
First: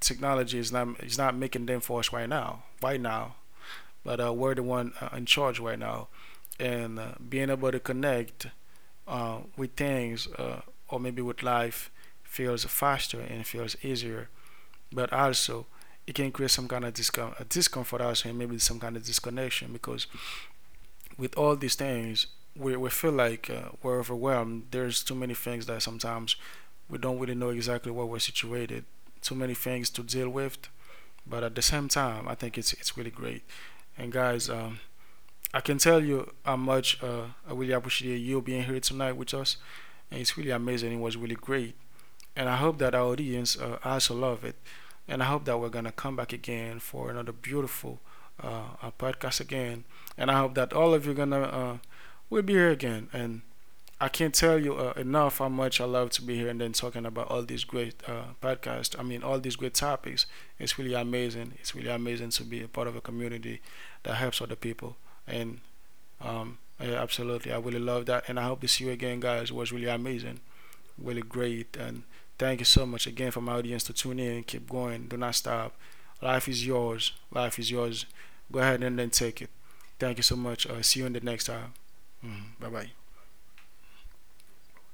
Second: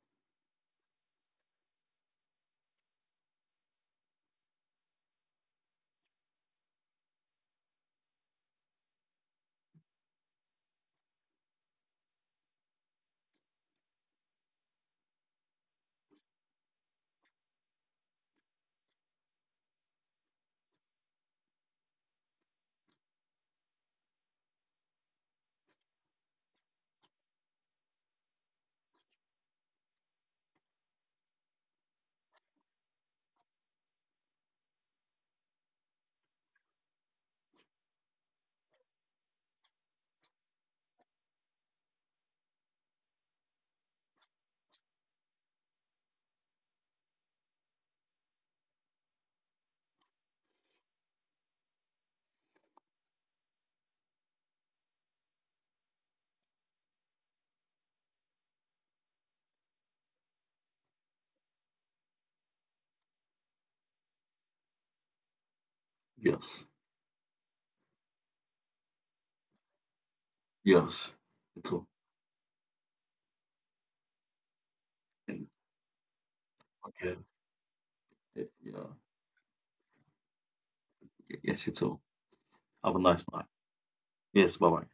Technology is not making them for us right now, right now, but we're the one in charge right now, and being able to connect with things or maybe with life feels faster and feels easier, but also it can create some kind of discomfort also and maybe some kind of disconnection because with all these things, we feel like we're overwhelmed. There's too many things that sometimes we don't really know exactly where we're situated. Too many things to deal with. But at the same time, I think it's really great. And guys, I can tell you how much I really appreciate you being here tonight with us. And it's really amazing. It was really great and I hope that our audience also love it. And I hope that we're gonna come back again for another beautiful podcast again. And I hope that all of you gonna will be here again. And I can't tell you enough how much I love to be here and then talking about all these great podcasts. I mean, all these great topics. It's really amazing. It's really amazing to be a part of a community that helps other people. And yes, yeah, absolutely, I really love that. And I hope to see you again, guys. It was really amazing, yes. really It's great. all. And thank you so much again for my audience to tune in. Keep going. Do not stop. Life is yours. Okay. Life is yours. Yeah, Go ahead yeah. and then take it. Thank you so much. See you in the next Yes, time. it's all. Bye bye. Have a nice night. Yes. Bye bye.